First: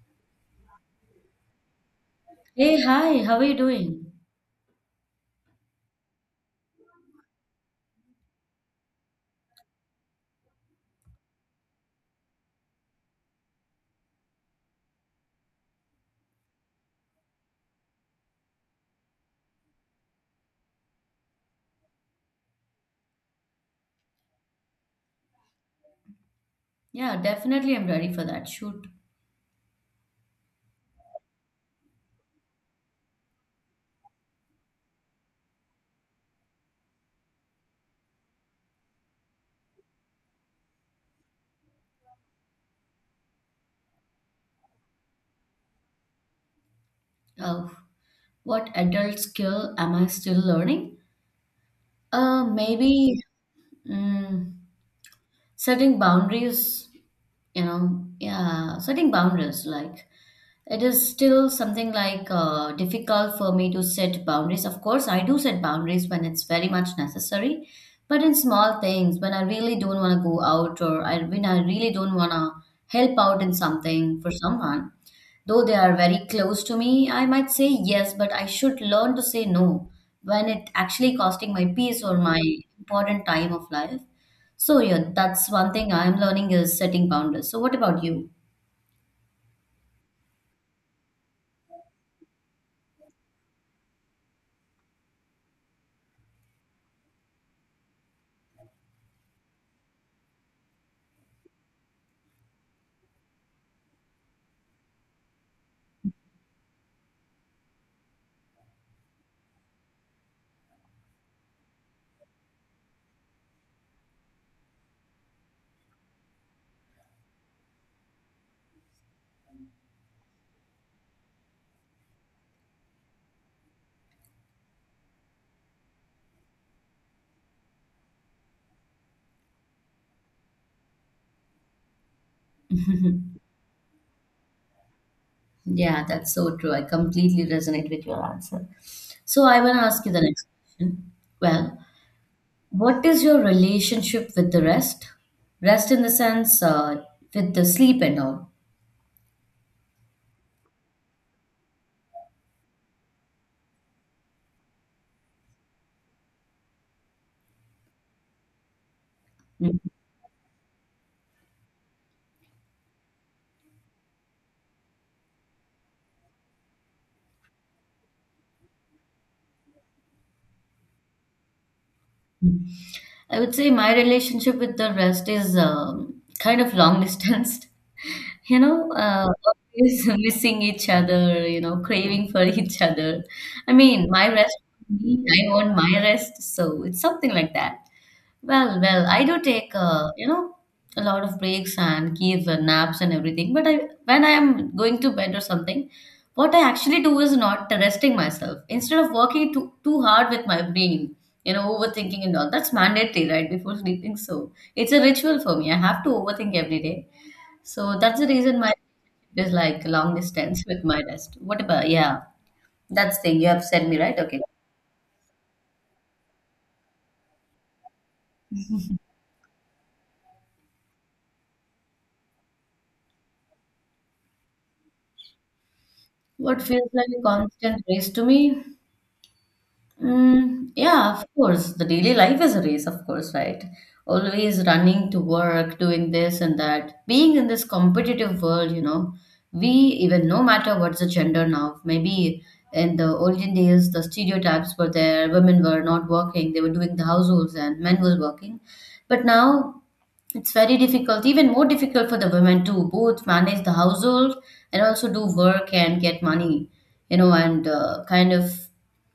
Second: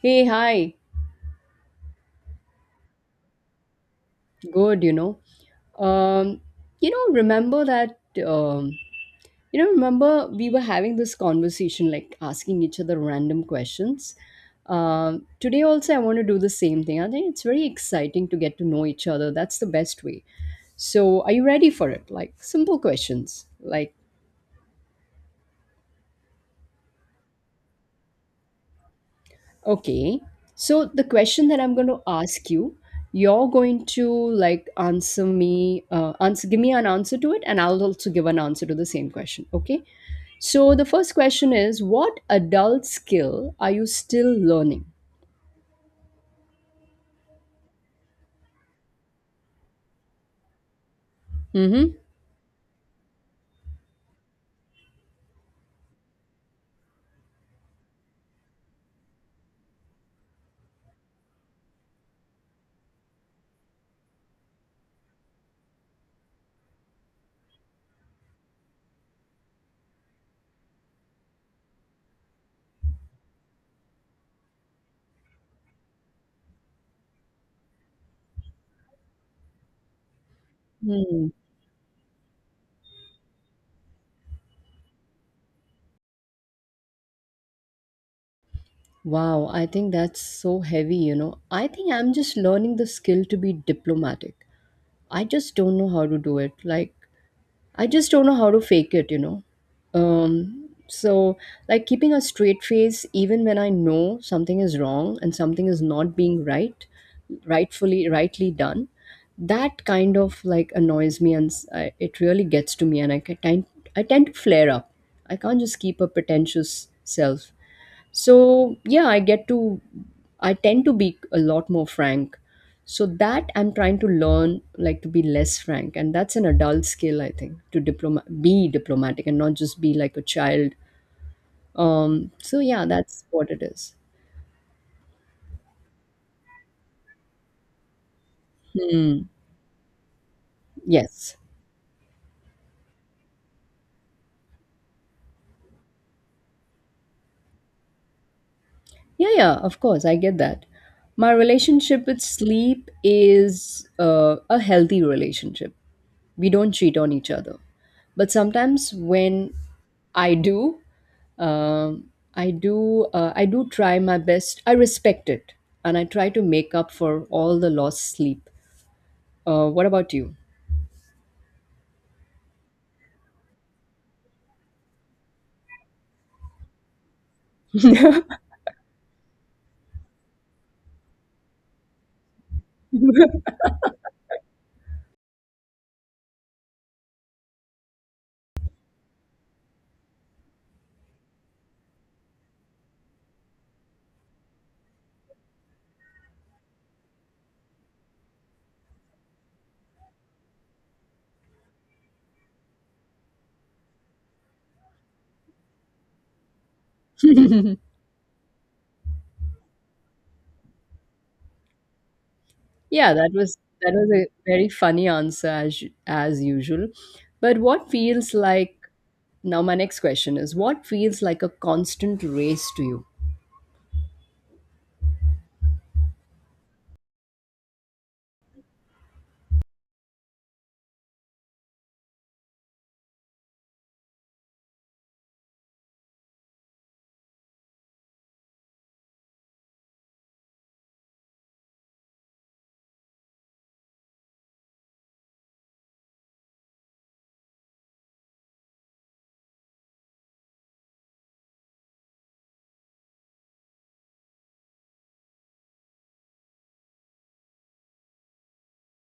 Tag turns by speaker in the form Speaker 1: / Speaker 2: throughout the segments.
Speaker 1: Hey, hi.
Speaker 2: Hey, hi, how are you doing?
Speaker 1: Good, you know. Um, you know, remember that, um, remember we were having this conversation, like asking each other random questions. Today also I want to do the same thing. I think it's very exciting to get to know each other. That's the best way. So, are you ready for it? Like simple questions, like.
Speaker 2: Yeah, definitely I'm ready for that. Shoot.
Speaker 1: Okay. So the question that I'm going to ask you, you're going to, like, answer me, give me an answer to it, and I'll also give an answer to the same question. Okay. So the first question is, what adult skill are you still learning?
Speaker 2: Oh, what adult skill am I still learning?
Speaker 1: Mm-hmm.
Speaker 2: Maybe mm, setting boundaries, yeah, setting boundaries. Like, it is still something difficult for me to set boundaries. Of course, I do set boundaries when it's very much necessary, but in small things, when I really don't want to go out or when I really don't want to help out in something for someone, though they are very close to me, I might say yes, but I should learn to say no when it actually
Speaker 1: Hmm.
Speaker 2: costing my peace or my important time of life. So yeah, that's one thing I'm learning is setting boundaries. So what about you?
Speaker 1: Wow, I think that's so heavy. I think I'm just learning the skill to be diplomatic. I just don't know how to do it. Like, I just don't know how to fake it. So, like keeping a straight face even when I know something is wrong and something is not being right, rightly done, that kind of like annoys me, and it really gets to me, and I tend to flare up. I can't just keep a pretentious self, so, yeah, I tend to be a lot more frank, so that I'm trying to learn, like, to be less frank. And that's an adult skill, I think, to diploma be diplomatic and not just be like a child. So, yeah, that's what it is.
Speaker 2: Yeah, that's so true. I completely resonate with your answer.
Speaker 1: Hmm.
Speaker 2: So I want to ask you the next question.
Speaker 1: Yes.
Speaker 2: Well, what is your relationship with the rest? Rest in the sense with the sleep and all.
Speaker 1: Yeah, yeah, of course, I get that. My relationship with sleep is, a healthy relationship. We don't cheat on each other. But sometimes when
Speaker 2: Mhm.
Speaker 1: I do, um, I do try my best. I respect it, and I try to make up for all the lost sleep. What about you?
Speaker 2: I would say my relationship with the rest is kind of long distance. You know, uh, always missing each other, you know, craving for each other. I mean, my rest, me, I want my rest, so it's something like that. Well, I do take, you know, a lot of breaks and give naps and everything, but when I am going to bed or something, what I actually do is not resting myself. Instead of working too hard with my brain, you know, overthinking and all. That's mandatory, right? Before sleeping. So it's a ritual for me. I have to overthink every day. So that's the reason my sleep is like long distance with my rest. What about, yeah,
Speaker 1: Yeah,
Speaker 2: that's
Speaker 1: that
Speaker 2: the thing you
Speaker 1: was
Speaker 2: have said
Speaker 1: that
Speaker 2: me,
Speaker 1: was
Speaker 2: right?
Speaker 1: a
Speaker 2: Okay.
Speaker 1: very funny answer, as usual. But what feels like Now, my next question is, what feels like a constant race to you?
Speaker 2: What feels like a constant race to me? Mm, yeah, of course. The daily life is a race, of course, right? Always running to work, doing this and that. Being in this competitive world, you know, we even no matter what's the gender now, maybe in the olden days the stereotypes were there, women were not working, they were doing the households and men was working. But now it's very difficult, even more difficult for the women to both manage the household and also do work and get money, you know, and kind of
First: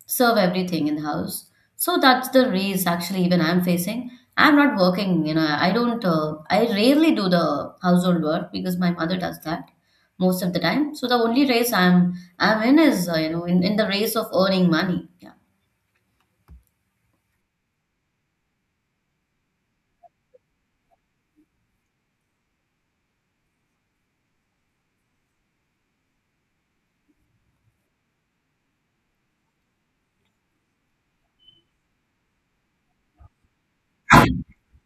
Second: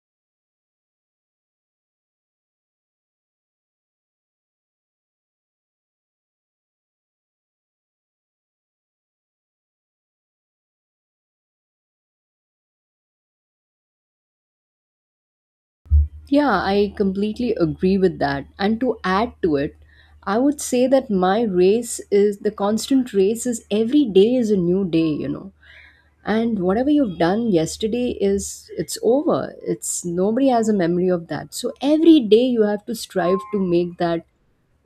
Speaker 2: serve everything in the house. So that's the race. Actually even I'm facing. I'm not working, you know, I don't, I rarely do the household work because my mother does that most of the time. So the only race I'm in is, you know, in the race of earning money. Yeah.
Speaker 1: Yeah, I completely agree with that. And to add to it, I would say that my race is, the constant race is, every day is a new day, you know. And whatever you've done yesterday, is, it's over. It's, nobody has a memory of that. So every day you have to strive to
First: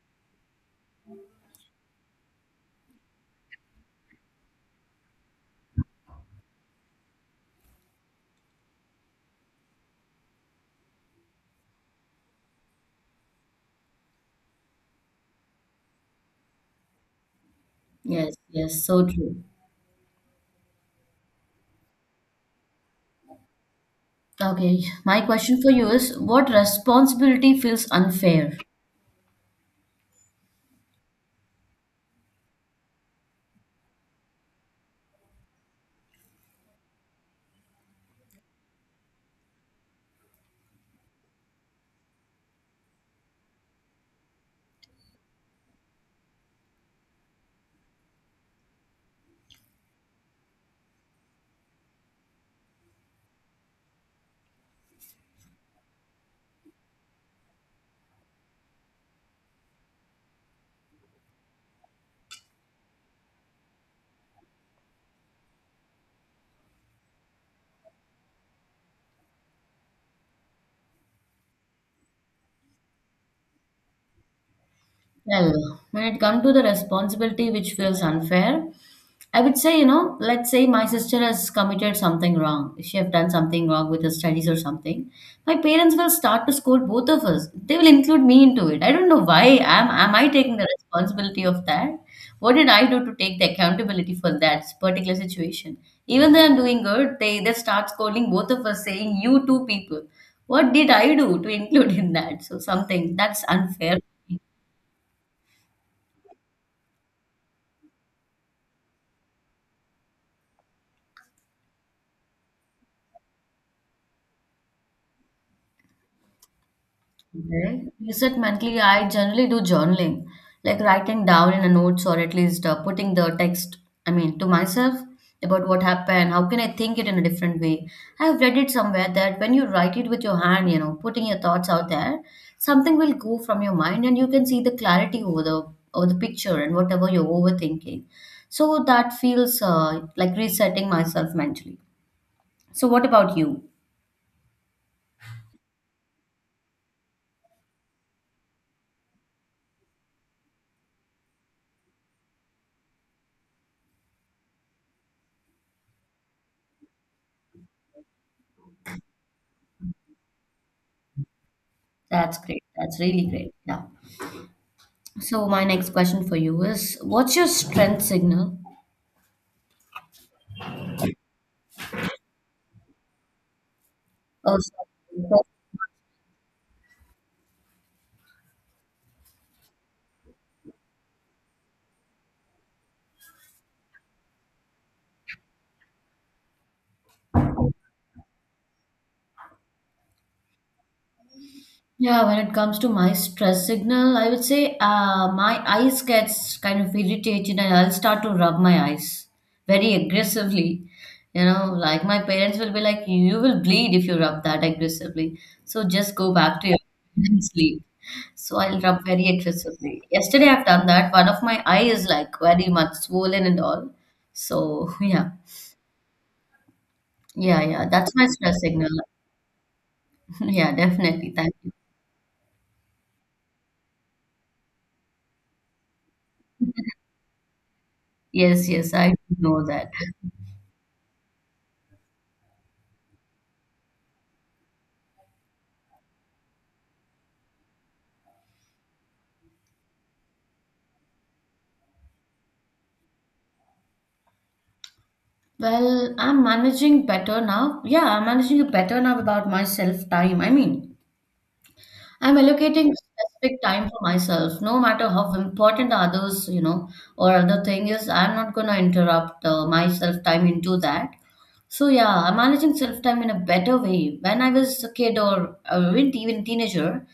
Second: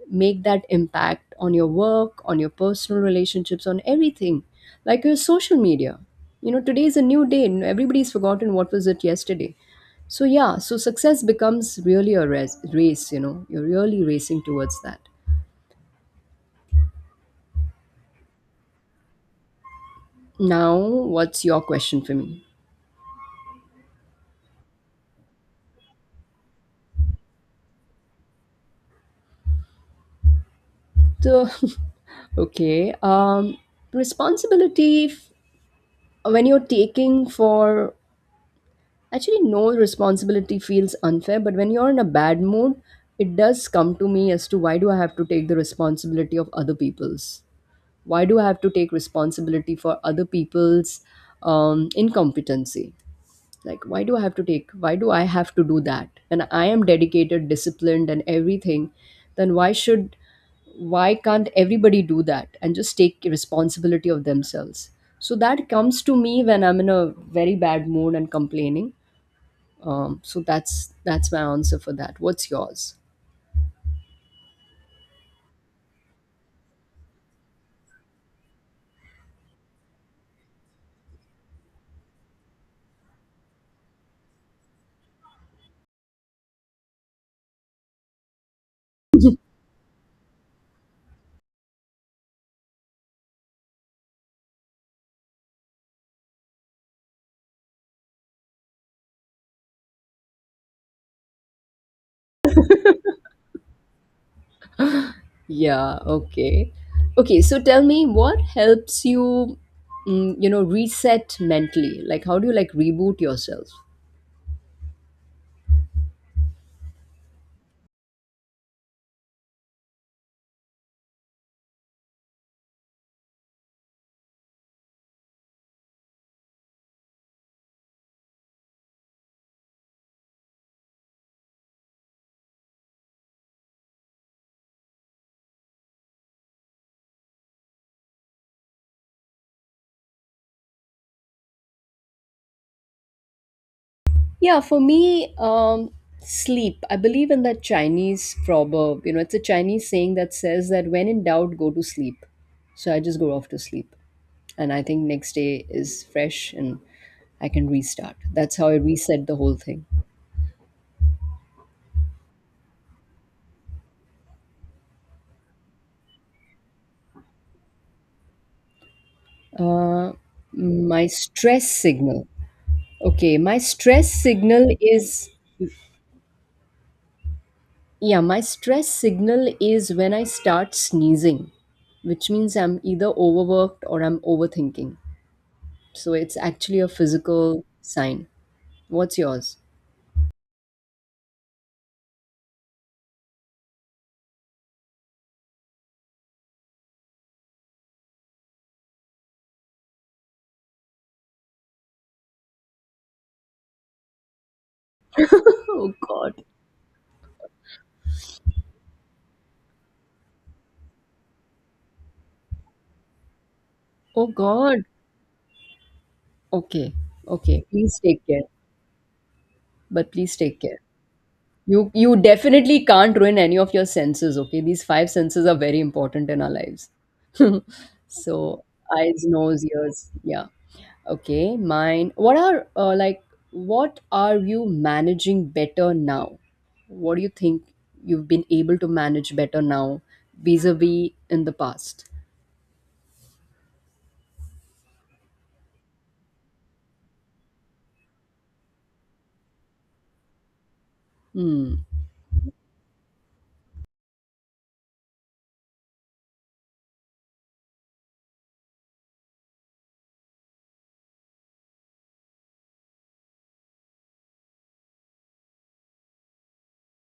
Speaker 1: make that impact on your work, on your personal relationships, on everything, like your social media. You know, today is a new day and everybody's forgotten what was it yesterday. So, yeah, so success becomes really a race, you know, you're really racing towards that.
Speaker 2: Yes. Yes. So true.
Speaker 1: Now, what's your question for me?
Speaker 2: Okay. My question for you is what responsibility feels unfair?
Speaker 1: So, okay, responsibility f- when you're taking for actually, no responsibility feels unfair, but when you're in a bad mood, it does come to me as to why do I have to take the responsibility of other people's? Why do I have to take responsibility for other people's, incompetency? Like, why do I have to do that? And I am dedicated, disciplined, and everything. Then why can't everybody do that and just take responsibility of themselves? So that comes to me when I'm in a very bad mood and complaining, so that's my answer for that. What's yours?
Speaker 2: Well, when it comes to the responsibility which feels unfair, I would say, you know, let's say my sister has committed something wrong. She have done something wrong with her studies or something. My parents will start to scold both of us. They will include me into it. I don't know why. Am I taking the responsibility of that? What did I do to take the accountability for that particular situation? Even though I'm doing good, they start scolding both of us, saying you two people. What did I do to include in that? So something that's unfair.
Speaker 1: Yeah, okay. Okay, so tell me what helps you, mm, you know reset mentally? Like, how do you, like, reboot yourself?
Speaker 2: Okay. Reset mentally, I generally do journaling, like writing down in a notes or at least putting the text, I mean, to myself about what happened. How can I think it in a different way? I have read it somewhere that when you write it with your hand, you know, putting your thoughts out there, something will go from your mind and you can see the clarity over the picture and whatever you're overthinking. So that feels like resetting myself mentally. So what about you?
Speaker 1: Yeah, for me, sleep. I believe in that Chinese proverb. You know, it's a Chinese saying that says that when in doubt, go to sleep. So I just go off to sleep. And I think next day is fresh and I can restart. That's how I reset the whole thing.
Speaker 2: That's great. That's really great. Yeah. So my next question for you is, what's your strength signal?
Speaker 1: Uh, my stress signal. Okay, my stress
Speaker 2: Oh,
Speaker 1: signal is,
Speaker 2: sorry.
Speaker 1: yeah, my stress signal is when I start sneezing, which means I'm either overworked or I'm overthinking. So it's actually a physical sign. What's yours?
Speaker 2: Yeah, when it comes to my stress signal, I would say my eyes gets kind of irritated and I'll start to rub my eyes very aggressively. You know, like my parents will be like, you will bleed if you rub that aggressively. So
Speaker 1: Oh
Speaker 2: just go
Speaker 1: God.
Speaker 2: back to your bed and sleep. So I'll rub very aggressively. Yesterday I've done that. One of my eye is like very much swollen and all.
Speaker 1: Oh God.
Speaker 2: So yeah.
Speaker 1: Okay.
Speaker 2: Yeah,
Speaker 1: Okay.
Speaker 2: yeah,
Speaker 1: Please
Speaker 2: that's
Speaker 1: take
Speaker 2: my
Speaker 1: care.
Speaker 2: stress signal.
Speaker 1: But please take
Speaker 2: Yeah,
Speaker 1: care.
Speaker 2: definitely. Thank you.
Speaker 1: You definitely can't ruin any of your senses, okay? These five senses are very important in our lives. So,
Speaker 2: Yes, yes, I
Speaker 1: eyes, nose,
Speaker 2: know that.
Speaker 1: ears, yeah. Okay, mine. What are like, what are you managing better now? What do you think you've been able to manage better now, vis-a-vis in the past?
Speaker 2: Well, I'm managing better now. Yeah, I'm managing it better now about myself time. I mean,
Speaker 1: Hmm.
Speaker 2: I'm allocating specific time for myself, no matter how important others, you know, or other thing is, I'm not gonna interrupt my self time into that. So yeah, I'm managing self time in a better way. When I was a kid or even even teenager,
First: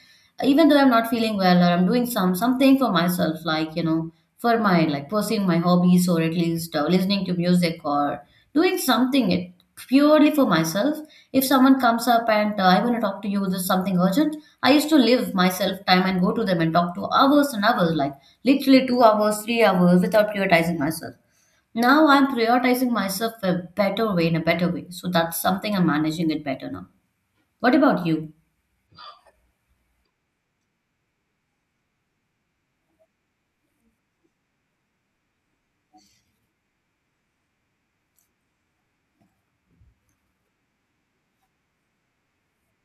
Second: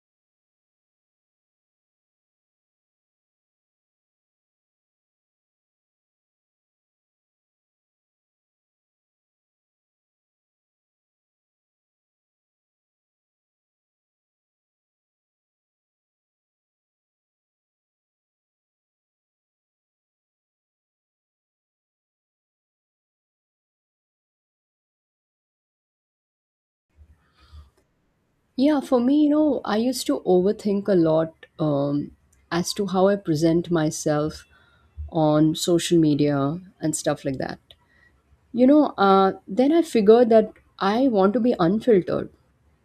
Speaker 2: even though I'm not feeling well or I'm doing something for myself, like you know, for my like pursuing my hobbies or at least listening to music or doing something it purely for myself. If someone comes up and I want to talk to you, there's something urgent. I used to live my self time and go to them and talk to hours and hours, like literally 2 hours, 3 hours, without prioritizing myself. Now I'm prioritizing myself a better way in a better way. So that's something I'm managing it better now. What about you?
Speaker 1: Yeah, for me, I used to overthink a lot, as to how I present myself on social media and stuff like that. You know, then I figured that I want to be unfiltered,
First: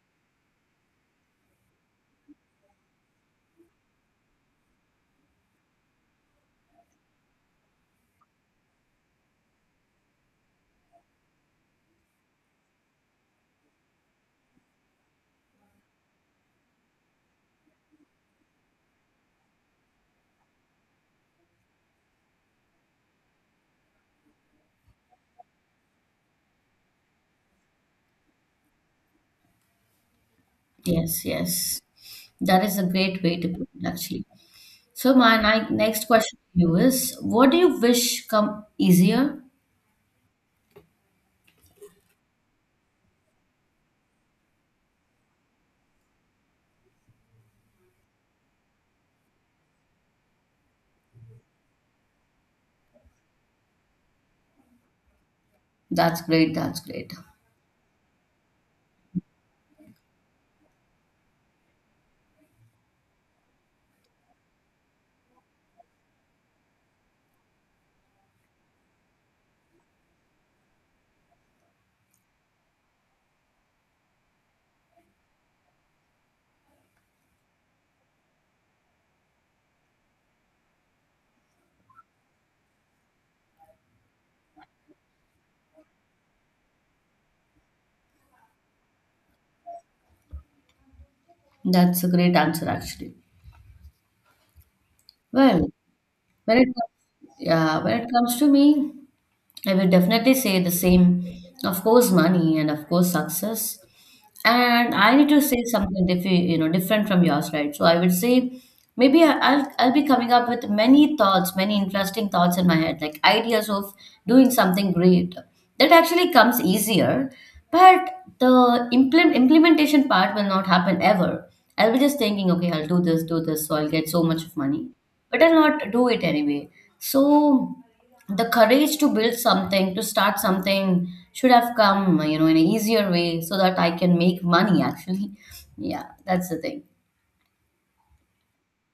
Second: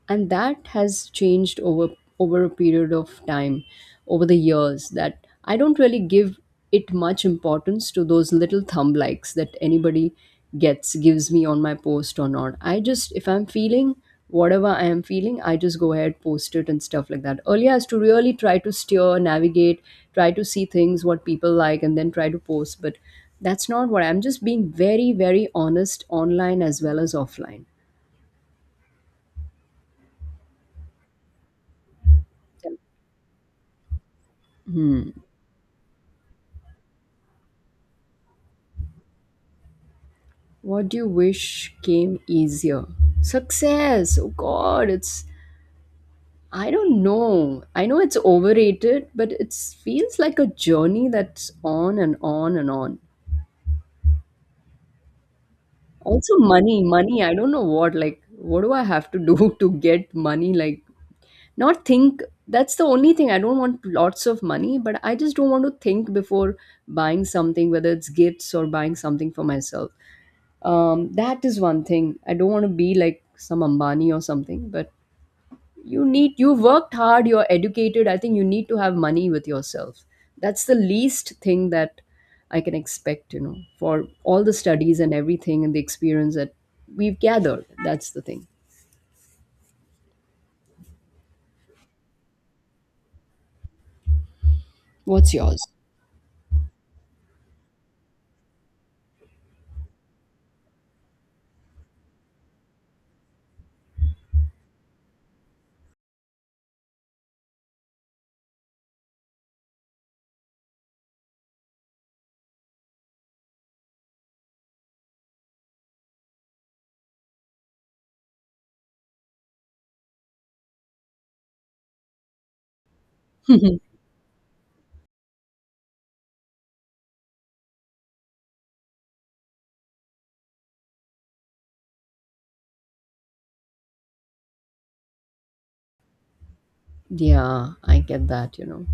Speaker 1: and that has changed over a period of time, over the years, that I don't really give it much importance to those little thumb likes that anybody gets gives me on my post or not. I just, if I'm feeling whatever I am feeling, I just go ahead, post it and stuff like that. Earlier I used to really try to steer navigate, try to see things what people like and then try to post. But that's not what I'm just being very, very honest online as well as offline.
Speaker 2: Yes, yes. That is a great way to put it, actually.
Speaker 1: Hmm.
Speaker 2: So my next question to you is, what do you wish come easier?
Speaker 1: What do you wish came easier? Success. Oh God, it's. I don't know. I know it's overrated, but it feels like a journey that's on and on and on.
Speaker 2: That's
Speaker 1: Also,
Speaker 2: great. That's
Speaker 1: money,
Speaker 2: great.
Speaker 1: money. I don't know what. Like, what do I have to do to get money? Like, not think. That's the only thing. I don't want lots of money, but I just don't want to think before buying something, whether it's gifts or buying something for myself. That is one thing. I don't want to be like some Ambani or something, but you worked hard, you're educated, I think you need to have money with yourself. That's the least thing that I can expect, you know, for all the studies and everything and the experience that we've gathered. That's the thing.
Speaker 2: That's a great answer, actually.
Speaker 1: What's yours?
Speaker 2: Well, when it comes to me, I will definitely say the same. Of course, money and of course, success. And I need to say something diff you know, different from yours, right? So I would say maybe I'll be coming up with many thoughts, many interesting thoughts in my head, like ideas of doing something great. That actually comes easier, but the implementation part will not happen ever. I'll be just thinking, okay, I'll do this, so I'll get so much of money, but I'll not do it anyway. So the courage to build something, to start something should have come, you know, in an easier way so that I can make money actually. Yeah, that's the thing.
Speaker 1: Yeah, I get that.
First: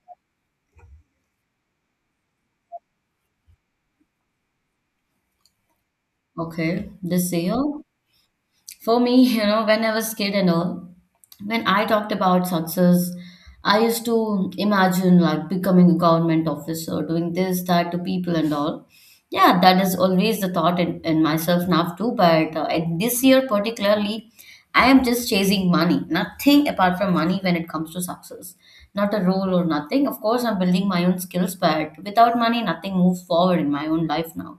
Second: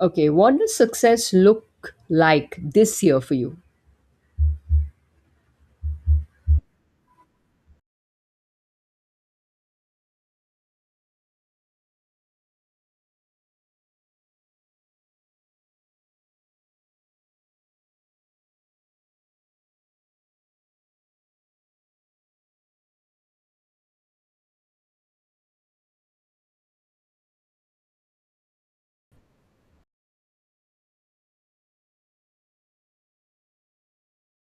Speaker 1: Okay, what does success look like this year for you?
Speaker 2: Okay, this year. For me, you know, when I was kid and all, when I talked about success, I used to imagine like becoming a government officer, doing this, that to people and all. Yeah, that is always the thought in myself now too. But at this year particularly, I am just chasing money, nothing apart from money when it comes to success. Not a role or nothing. Of course, I'm building my own skills, but without money, nothing moves forward in my own life now.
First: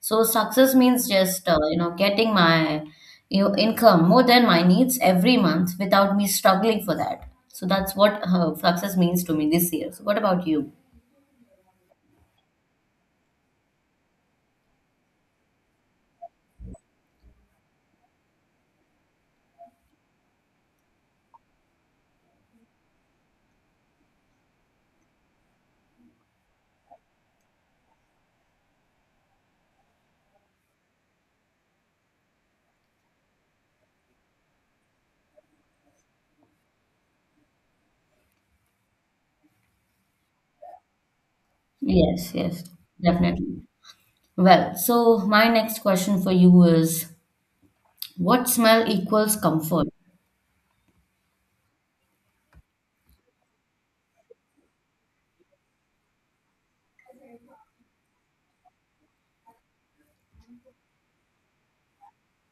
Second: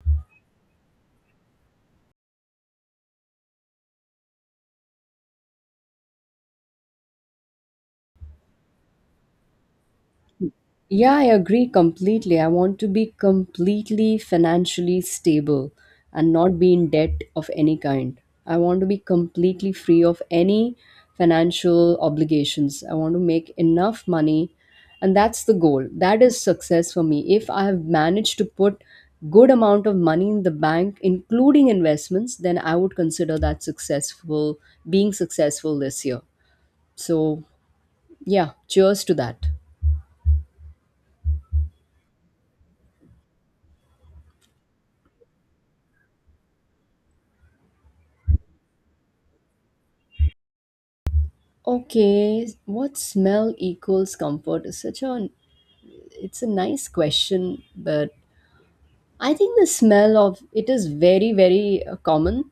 Speaker 2: So success means just you know getting my, you know, income more than my needs every month without me struggling for that. So that's what success means to me this year. So what about you?
Speaker 1: Yeah, I agree completely. I want to be completely financially stable and not be in debt of any kind. I want to be completely free of any financial obligations. I want to make enough money, and that's the goal. That is success for me. If I have managed to put good amount of money in the bank, including investments, then I would consider that successful, being successful this year. So, yeah, cheers to that.
Speaker 2: Yes, yes, definitely. Well, so my next question for you is, what smell equals comfort?
Speaker 1: Okay, what smell equals comfort is such a it's a nice question, but I think the smell of it is very, very, common.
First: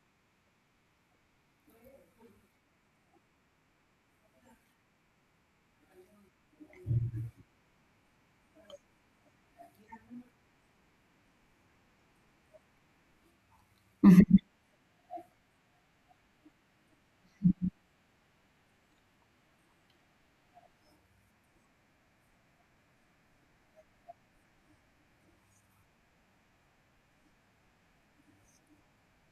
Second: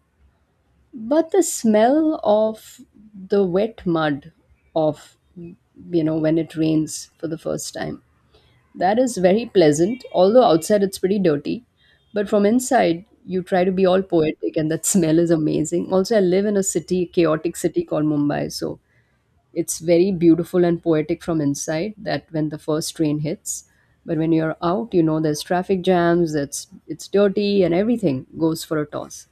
Speaker 1: But the smell of the wet mud, of, when it rains for the first time. That is very pleasant. Although outside it's pretty dirty, but from inside you try to be all poetic, and that smell is amazing. Also, I live in a city, chaotic city called Mumbai, so it's very beautiful and poetic from inside, that when the first train hits. But when you're out, there's traffic jams, it's dirty and everything goes for a toss.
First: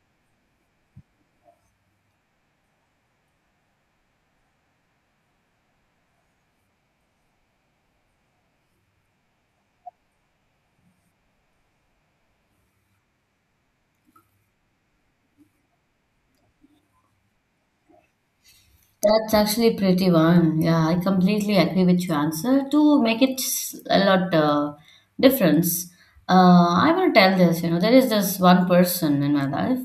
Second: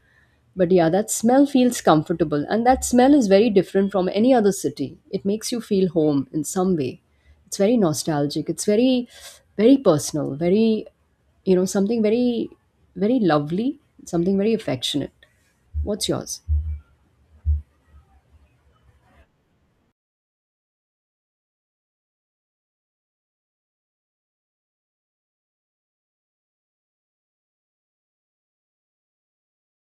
Speaker 1: But yeah, that smell feels comfortable, and that smell is very different from any other city. It makes you feel home in some way. It's very nostalgic, it's very, very personal, very, something very, very lovely, something very affectionate. What's yours?
Speaker 2: That's actually pretty one. Yeah, I completely agree with your answer. To make it a lot difference, uh, I want to tell this. You know, there is this one person in my life.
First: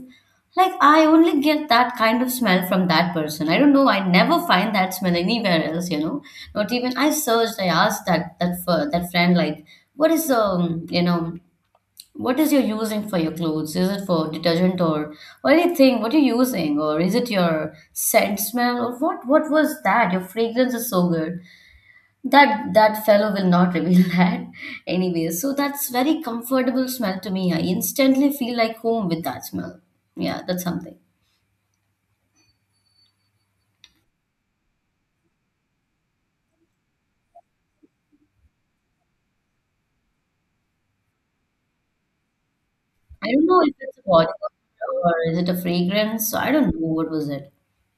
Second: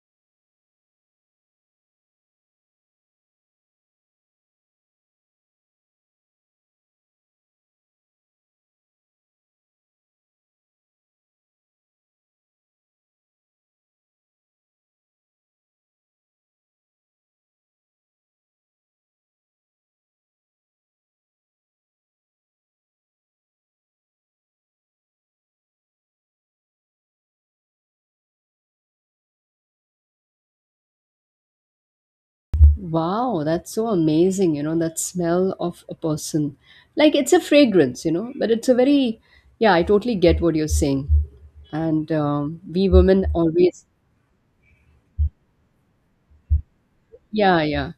Speaker 2: Like I only get that kind of smell from that person. I don't know. I never find that smell anywhere else. You know, not even I searched. I asked that friend like, what is you know what is your using for your clothes? Is it for detergent or anything? What you're using, or is it your scent smell, or what? What was that? Your fragrance is so good that that fellow will not reveal that. Anyway, so that's very comfortable smell to me. I instantly feel like home with that smell. Yeah, that's something.
Speaker 1: Wow, that's so amazing. That smell of a person. Like, it's a fragrance, but it's a very, yeah, I totally get what you're saying. And we women
Speaker 2: I don't know if
Speaker 1: always,
Speaker 2: it's a body odor or is it a fragrance. So I don't know what was it.
Speaker 1: yeah, yeah.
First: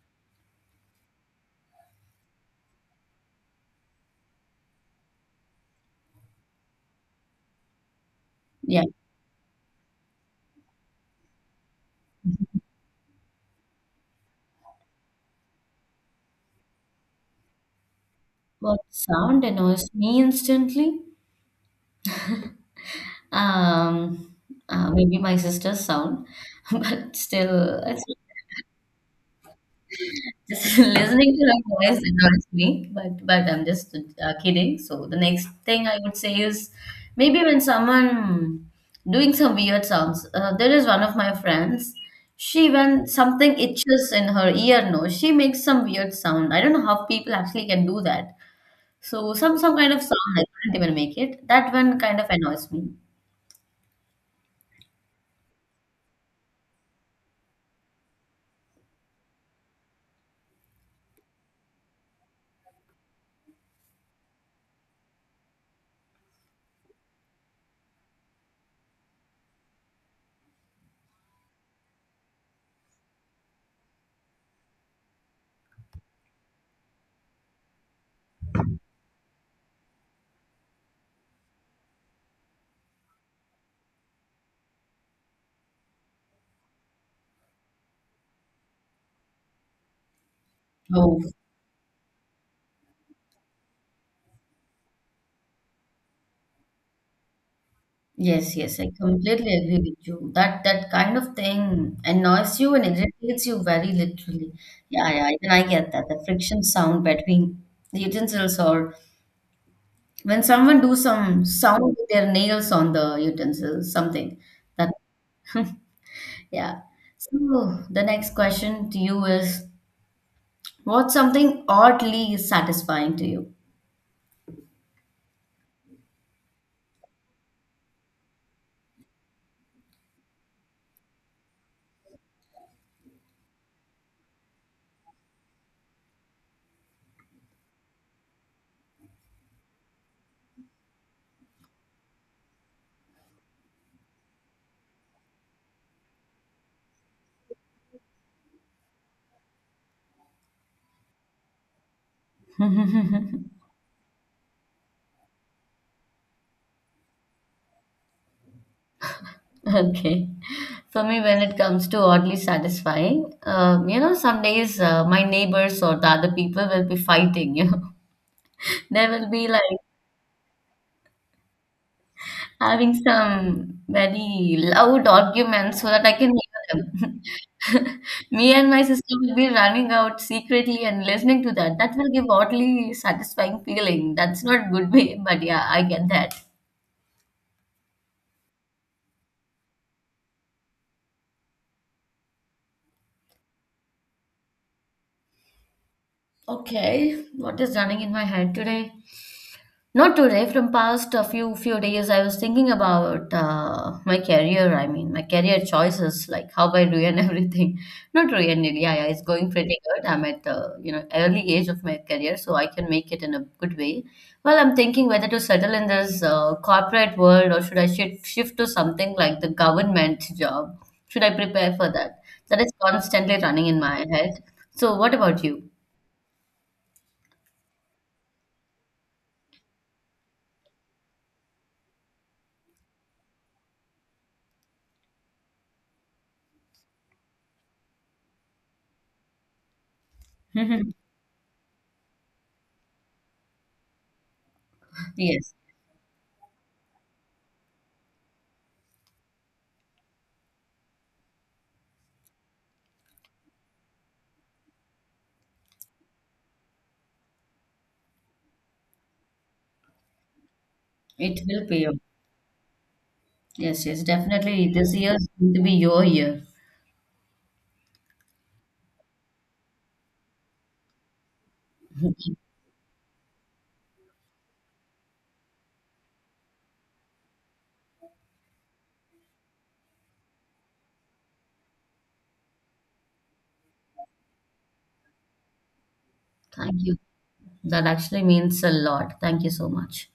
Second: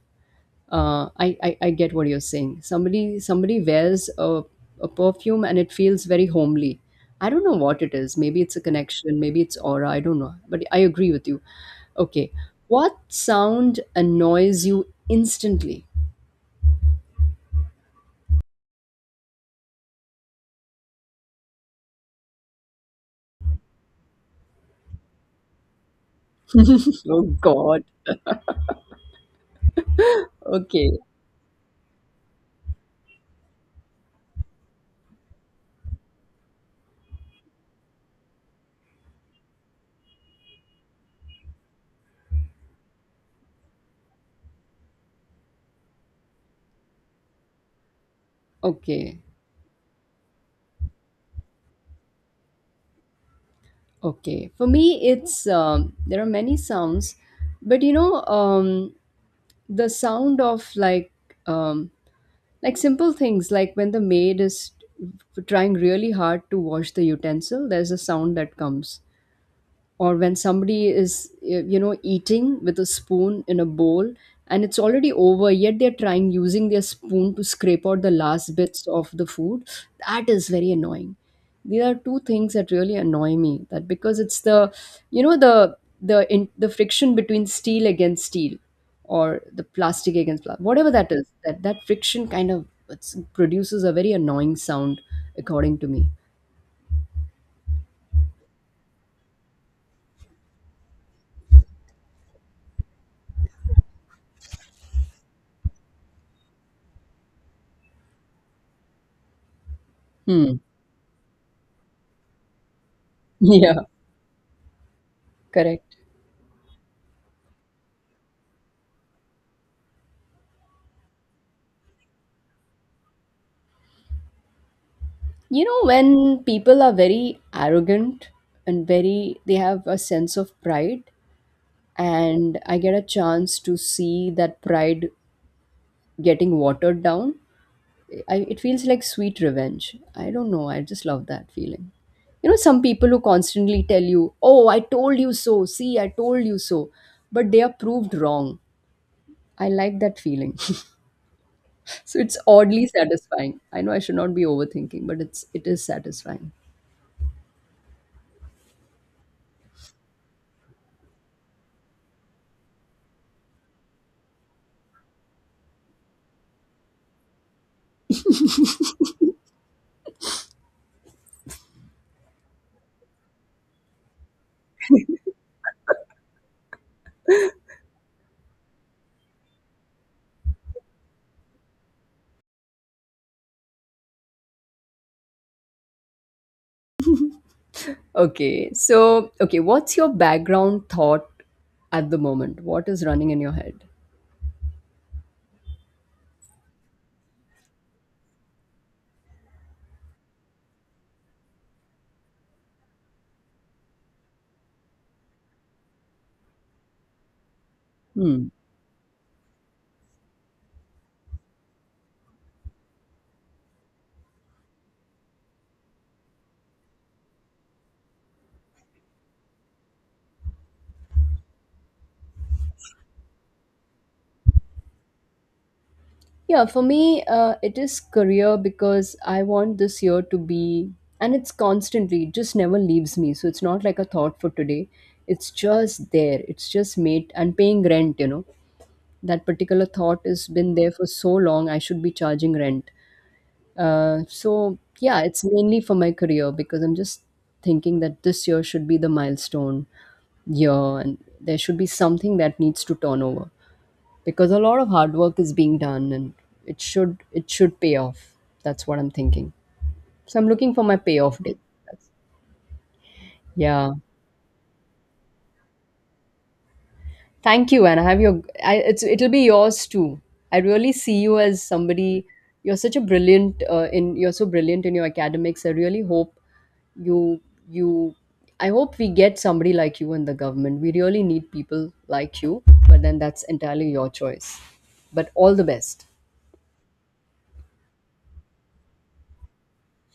Speaker 1: I get what you're saying. Somebody wears a perfume and it feels very homely. I don't know what it is. Maybe it's a
Speaker 2: Yeah,
Speaker 1: connection, maybe it's aura, I don't know. But I agree with you. Okay. What sound annoys you instantly?
Speaker 2: but sound annoys me instantly. Um, Maybe my sister's sound, but
Speaker 1: Oh God.
Speaker 2: still, it's just
Speaker 1: Okay.
Speaker 2: listening to her voice annoys me. But I'm just kidding. So the next thing I would say is maybe when someone doing some weird sounds. There is one of my friends. She when something itches in her ear, no, she makes some weird sound. I don't know how people actually can do that.
Speaker 1: Okay,
Speaker 2: So some kind of sound I couldn't even make it. That one kind of annoys me.
Speaker 1: okay. For me, it's, there are many sounds, but the sound of, like, um, like, simple things, like, when the maid is trying really hard to wash the utensil, there's a sound that comes. Or when somebody is, eating with a spoon in a bowl, and it's already over, yet they're trying using their spoon to scrape out the last bits of the food. That is very annoying. These are two things that really annoy me, that, because it's the, you know the the friction between steel against steel, or the plastic against plastic, whatever that
Speaker 2: Oh,
Speaker 1: is, that that friction kind of, produces a very annoying sound, according to me.
Speaker 2: yes, yes, I completely agree with you. That that kind of thing annoys you and irritates you very literally. Yeah, yeah, even I get that. The friction sound between the utensils or when
Speaker 1: Hmm.
Speaker 2: someone do some sound with their nails on the
Speaker 1: Yeah.
Speaker 2: utensils, something that.
Speaker 1: Correct.
Speaker 2: Yeah. So the next question to you is, what's something oddly satisfying to you?
Speaker 1: When people are very arrogant and they have a sense of pride, and I get a chance to see that pride getting watered down, it feels like sweet revenge. I don't know. I just love that feeling. Some people who constantly tell you, "Oh, I told you so." See, I told you so. But they are proved wrong. I like that feeling. So it's oddly satisfying. I know I should not be overthinking, but it is satisfying.
Speaker 2: Okay. For me, when it comes to oddly satisfying, some days my neighbors or the other people will be fighting. They will be like having some very loud arguments so that I can hear them. Me and my sister will be running out secretly and listening to that. That will give oddly satisfying feeling. That's not good way, but yeah, I get that.
Speaker 1: Okay, so what's your background thought at the moment? What is running in your head?
Speaker 2: Okay, what is running in my head today? Not today, from past a few days, I was thinking about my career. I mean, my career choices, like how I ruin everything. Not
Speaker 1: Hmm.
Speaker 2: ruin it, yeah, yeah. It's going pretty good. I'm at the early age of my career, so I can make it in a good way. Well, I'm thinking whether to settle in this corporate world or should I shift to something like the government job? Should I prepare for that? That is constantly running in my head. So, what about you?
Speaker 1: Yeah, for me, it is career because I want this year to be, and it's constantly, it just never leaves me. So it's not like a thought for today. It's just there. It's just made and paying rent, you know. That particular thought has been there for so long. I should be charging rent. So yeah, it's
Speaker 2: Yes,
Speaker 1: mainly for my career because I'm just thinking that this year should be the milestone year and there should be something that needs to turn over because a lot of hard work is being done and it should pay off. That's what I'm thinking. So I'm looking for my payoff
Speaker 2: it
Speaker 1: day.
Speaker 2: will pay off.
Speaker 1: That's-
Speaker 2: Yes,
Speaker 1: Yeah.
Speaker 2: yes, definitely. This year is going to be your year.
Speaker 1: Thank you, and I have your. I, it'll be yours too. I really see you as somebody. You're such a brilliant in. You're so brilliant in your academics. I really hope you you. I hope we get somebody like you in the government. We really need people like you. But then that's entirely your choice. But all the best.
Speaker 2: Thank you. That actually means a lot. Thank you so much.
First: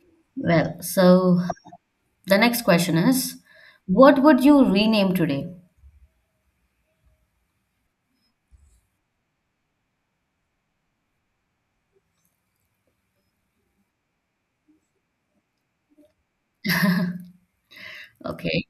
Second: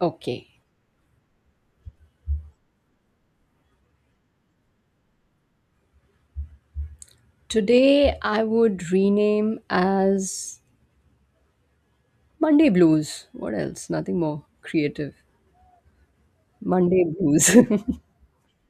Speaker 1: Okay.
Speaker 2: Well, so the next question is, what would you rename today?
Speaker 1: Today I would rename as Monday Blues. What else? Nothing more creative. Monday Blues.
Speaker 2: Okay,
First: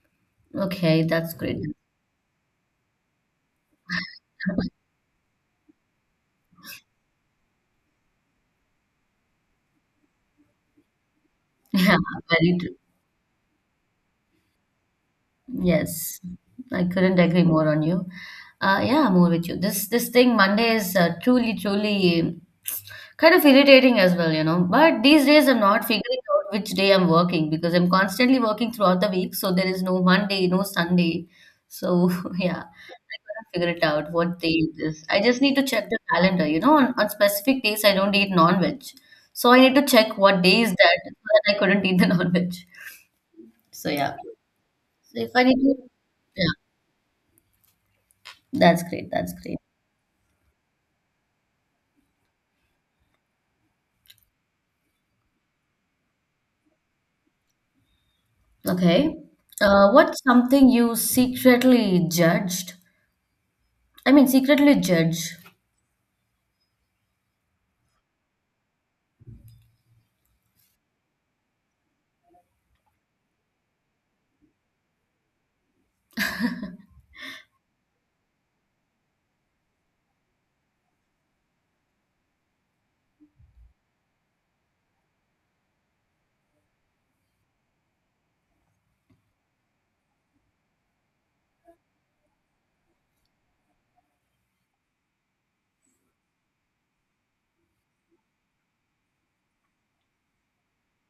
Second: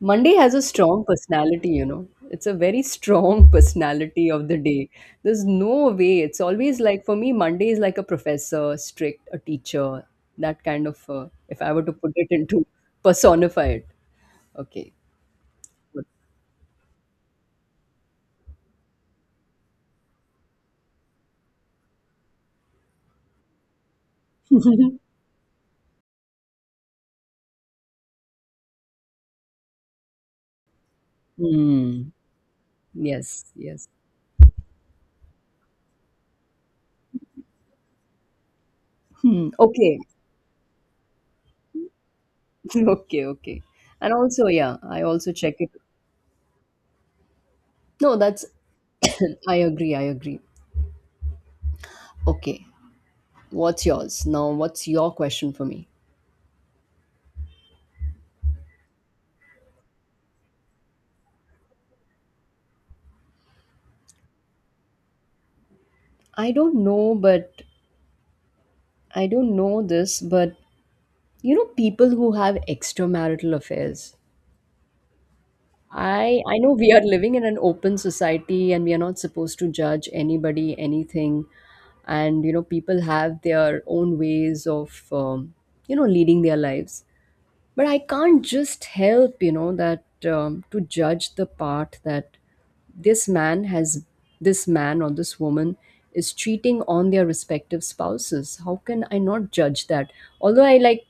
Speaker 1: Monday has a strong
Speaker 2: okay, that's great.
Speaker 1: personality, you know. It's a very strong personality of the day. There's no way. It's always like, for me, Monday is like a professor, strict, a teacher, that kind of, if I were to
Speaker 2: Yeah,
Speaker 1: put it
Speaker 2: very
Speaker 1: into
Speaker 2: true.
Speaker 1: personify it. Okay. Good.
Speaker 2: Yes, I couldn't agree more on you. Yeah, I'm more with you. This thing Monday is truly, truly kind of irritating as well. But these days I'm not figuring out which day I'm working because I'm constantly working throughout the week, so there is no Monday, no Sunday. So
Speaker 1: Hmm.
Speaker 2: yeah, I
Speaker 1: Yes,
Speaker 2: gotta figure it
Speaker 1: yes.
Speaker 2: out what day it is. I just need to check the calendar. On specific days I don't eat non-veg,
Speaker 1: Hmm.
Speaker 2: so I need to
Speaker 1: Okay.
Speaker 2: check what day is that so that I couldn't eat the non-veg.
Speaker 1: Okay, okay.
Speaker 2: So
Speaker 1: And
Speaker 2: yeah,
Speaker 1: also, yeah, I
Speaker 2: so if
Speaker 1: also
Speaker 2: I
Speaker 1: check
Speaker 2: need
Speaker 1: it.
Speaker 2: to, yeah,
Speaker 1: No, that's,
Speaker 2: that's great. That's
Speaker 1: I
Speaker 2: great.
Speaker 1: agree, I agree. Okay. What's yours? Now, what's your question for me?
Speaker 2: Okay. What's something you secretly judged? I mean, secretly judge.
Speaker 1: I don't know, but I don't know this, but you know, people who have extramarital affairs. I know we are living in an open society and we are not supposed to judge anybody, anything, and you know, people have their own ways of you know, leading their lives. But I can't just help, you know, that to judge the part that this man has this man or this woman is cheating on their respective spouses. How can I not judge that? Although I like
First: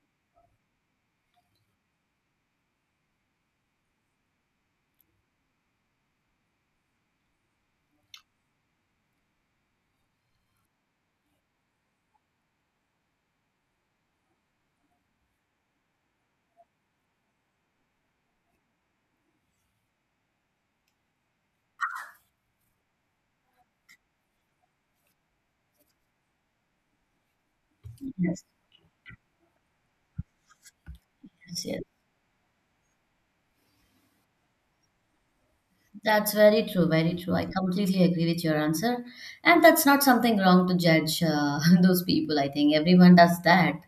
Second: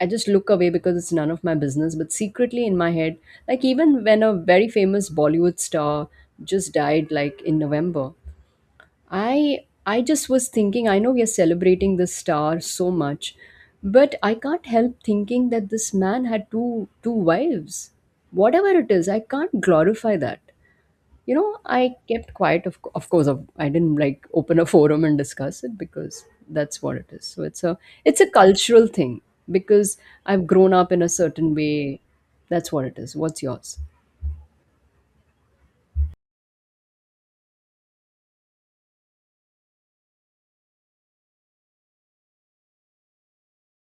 Speaker 1: I just look away because it's none of my business, but secretly in my head, like even when a very famous Bollywood star just died like in November, i I just was thinking, I know we are celebrating this star so much, but I can't help thinking that this man had two wives. Whatever it is, I can't glorify that. You know, I kept quiet. Of course, I didn't like open a forum and discuss it because that's what it is. So it's a
Speaker 2: Yes,
Speaker 1: cultural thing because I've grown up in a certain
Speaker 2: yes, yes.
Speaker 1: way. That's what it is. What's yours?
Speaker 2: That's very true, very true. I completely agree with your answer. And that's not something wrong to judge those people, I think. Everyone does that.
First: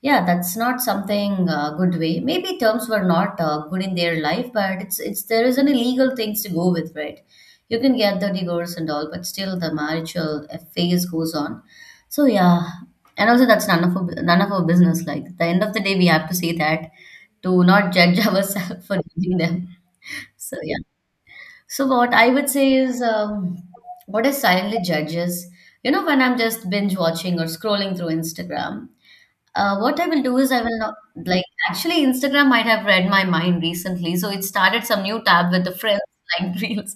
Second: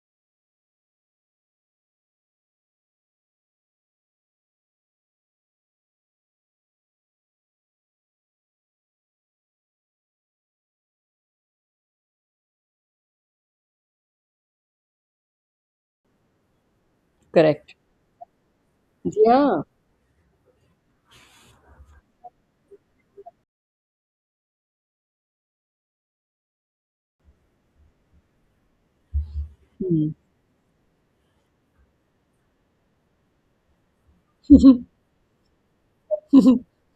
Speaker 2: Yeah, that's not something good way. Maybe terms were not good in their life, but it's there is any legal things to go with, right? You can get the divorce and all, but still the marital phase goes on. So yeah, and also that's none of our business. Like at the end of the day, we have to say that to
Speaker 1: Correct.
Speaker 2: not judge ourselves for judging
Speaker 1: Yeah.
Speaker 2: them. So yeah. So what I would say is, what is silently judges? You know, when I'm just binge watching or scrolling through Instagram, what I will do is I will not like actually Instagram might have read my mind recently, so it started some new tab with the friends like reels,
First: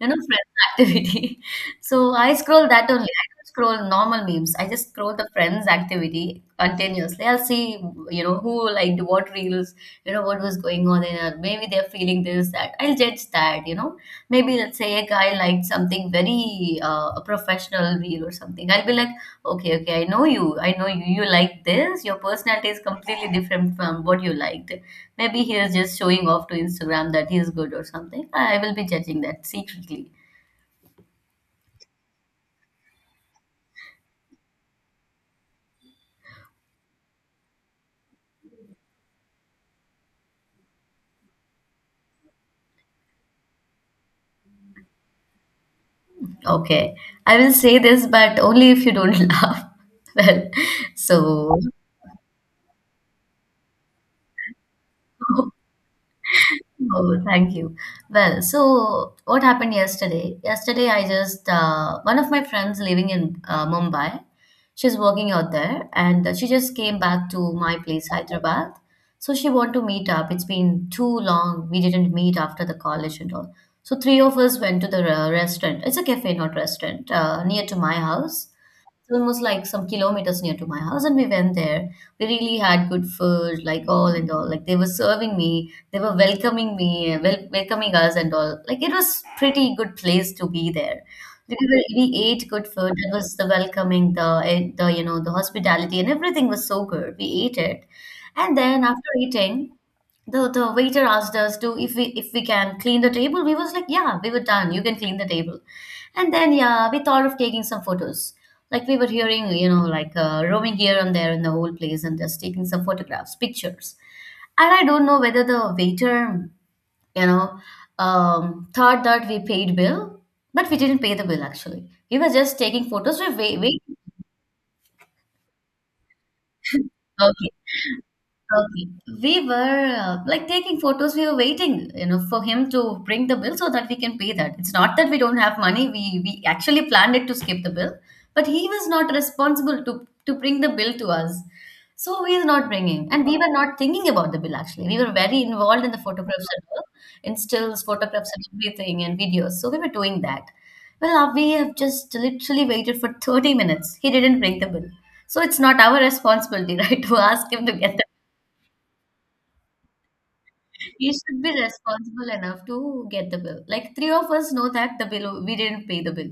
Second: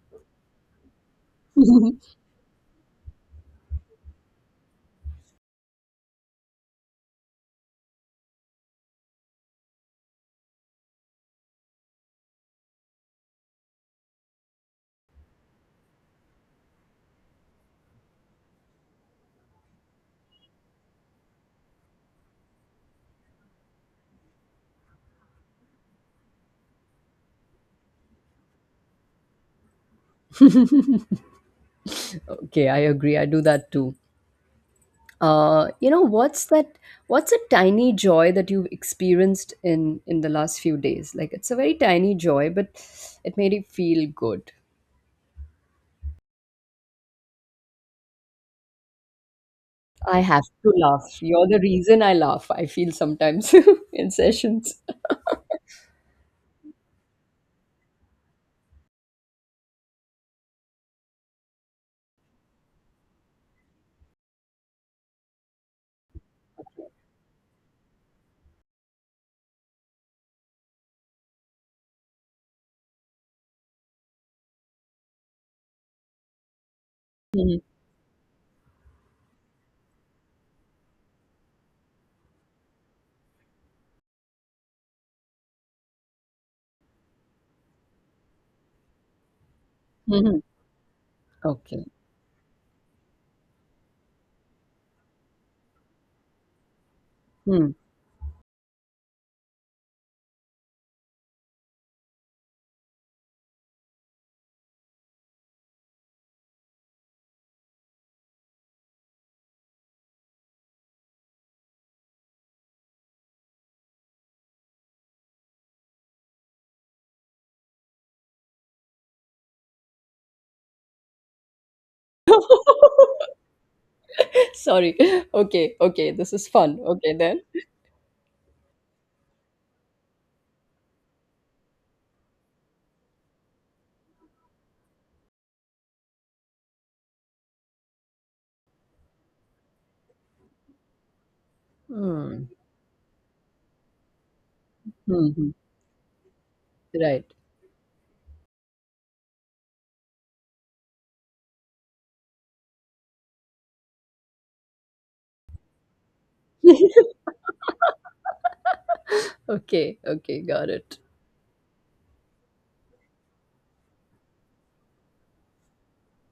Speaker 2: you know, friends activity. So I scroll that only. I don't scroll normal memes. I just scroll the friends activity continuously. I'll see who liked what reels, what was going on in her. Maybe they're feeling this, that. I'll judge that. Maybe let's say a guy liked something very a professional reel or something. I'll be like, okay, okay. I know you. I know you. You like this. Your personality is completely different from what you liked. Maybe he is just showing off to Instagram that he is good or something. I will be judging that secretly.
Speaker 1: Okay, I agree. I do that too. You know, what's that? What's a tiny joy that you've experienced in the last few days? Like it's a very tiny joy, but it made you feel good.
Speaker 2: Okay. I will say this, but only if you don't laugh.
Speaker 1: I
Speaker 2: Well,
Speaker 1: have to laugh. You're the
Speaker 2: so
Speaker 1: reason I laugh. I feel sometimes in sessions.
Speaker 2: oh, thank you. Well, so what happened yesterday? Yesterday, I just one of my friends living in Mumbai. She's working out there, and she just came back to my place, Hyderabad. So she want to meet up. It's been too long. We didn't meet after the college and all. So three of us went to the restaurant. It's a cafe, not restaurant,
Speaker 1: Mhm,
Speaker 2: near to my house. It's almost like some kilometers near to my house, and we went there. We really had good food, like all and all. Like they were serving me, they were welcoming me, welcoming us and all. Like it was pretty good place
Speaker 1: mhm.
Speaker 2: to be there.
Speaker 1: Okay.
Speaker 2: We ate good food. That was the welcoming, the eh, the you know the hospitality and everything was so good. We ate
Speaker 1: Hmm.
Speaker 2: it, and then after eating, the waiter asked us to if we can clean the table. We was like, yeah, we were done, you can clean the table. And then yeah, we thought of taking some photos, like we were hearing roaming here and there in the whole place and just taking some photographs pictures. And I don't know whether the waiter you know thought that we paid bill, but we didn't pay the bill. Actually, we were just taking photos. we wait, wait.
Speaker 1: Sorry. Okay. Okay. This is fun. Okay then.
Speaker 2: Okay. Okay. We were like taking photos. We were waiting, for him to bring the bill so that we can pay that. It's not that we don't have money. We actually planned it to skip the bill, but he was not responsible to bring the bill to us. So he is
Speaker 1: Hmm.
Speaker 2: not bringing, and we were not thinking about the bill actually. We were very
Speaker 1: Hmm.
Speaker 2: involved in the photographs and all,
Speaker 1: Right.
Speaker 2: in stills, photographs and everything, and videos. So we were doing that. Well, we have just literally waited for 30 minutes. He didn't bring the bill. So it's not our responsibility, right, to ask him to get.
Speaker 1: Okay. Okay. Got it.
Speaker 2: You should be responsible enough to get the bill. Like three of us know that the bill, we didn't pay the bill.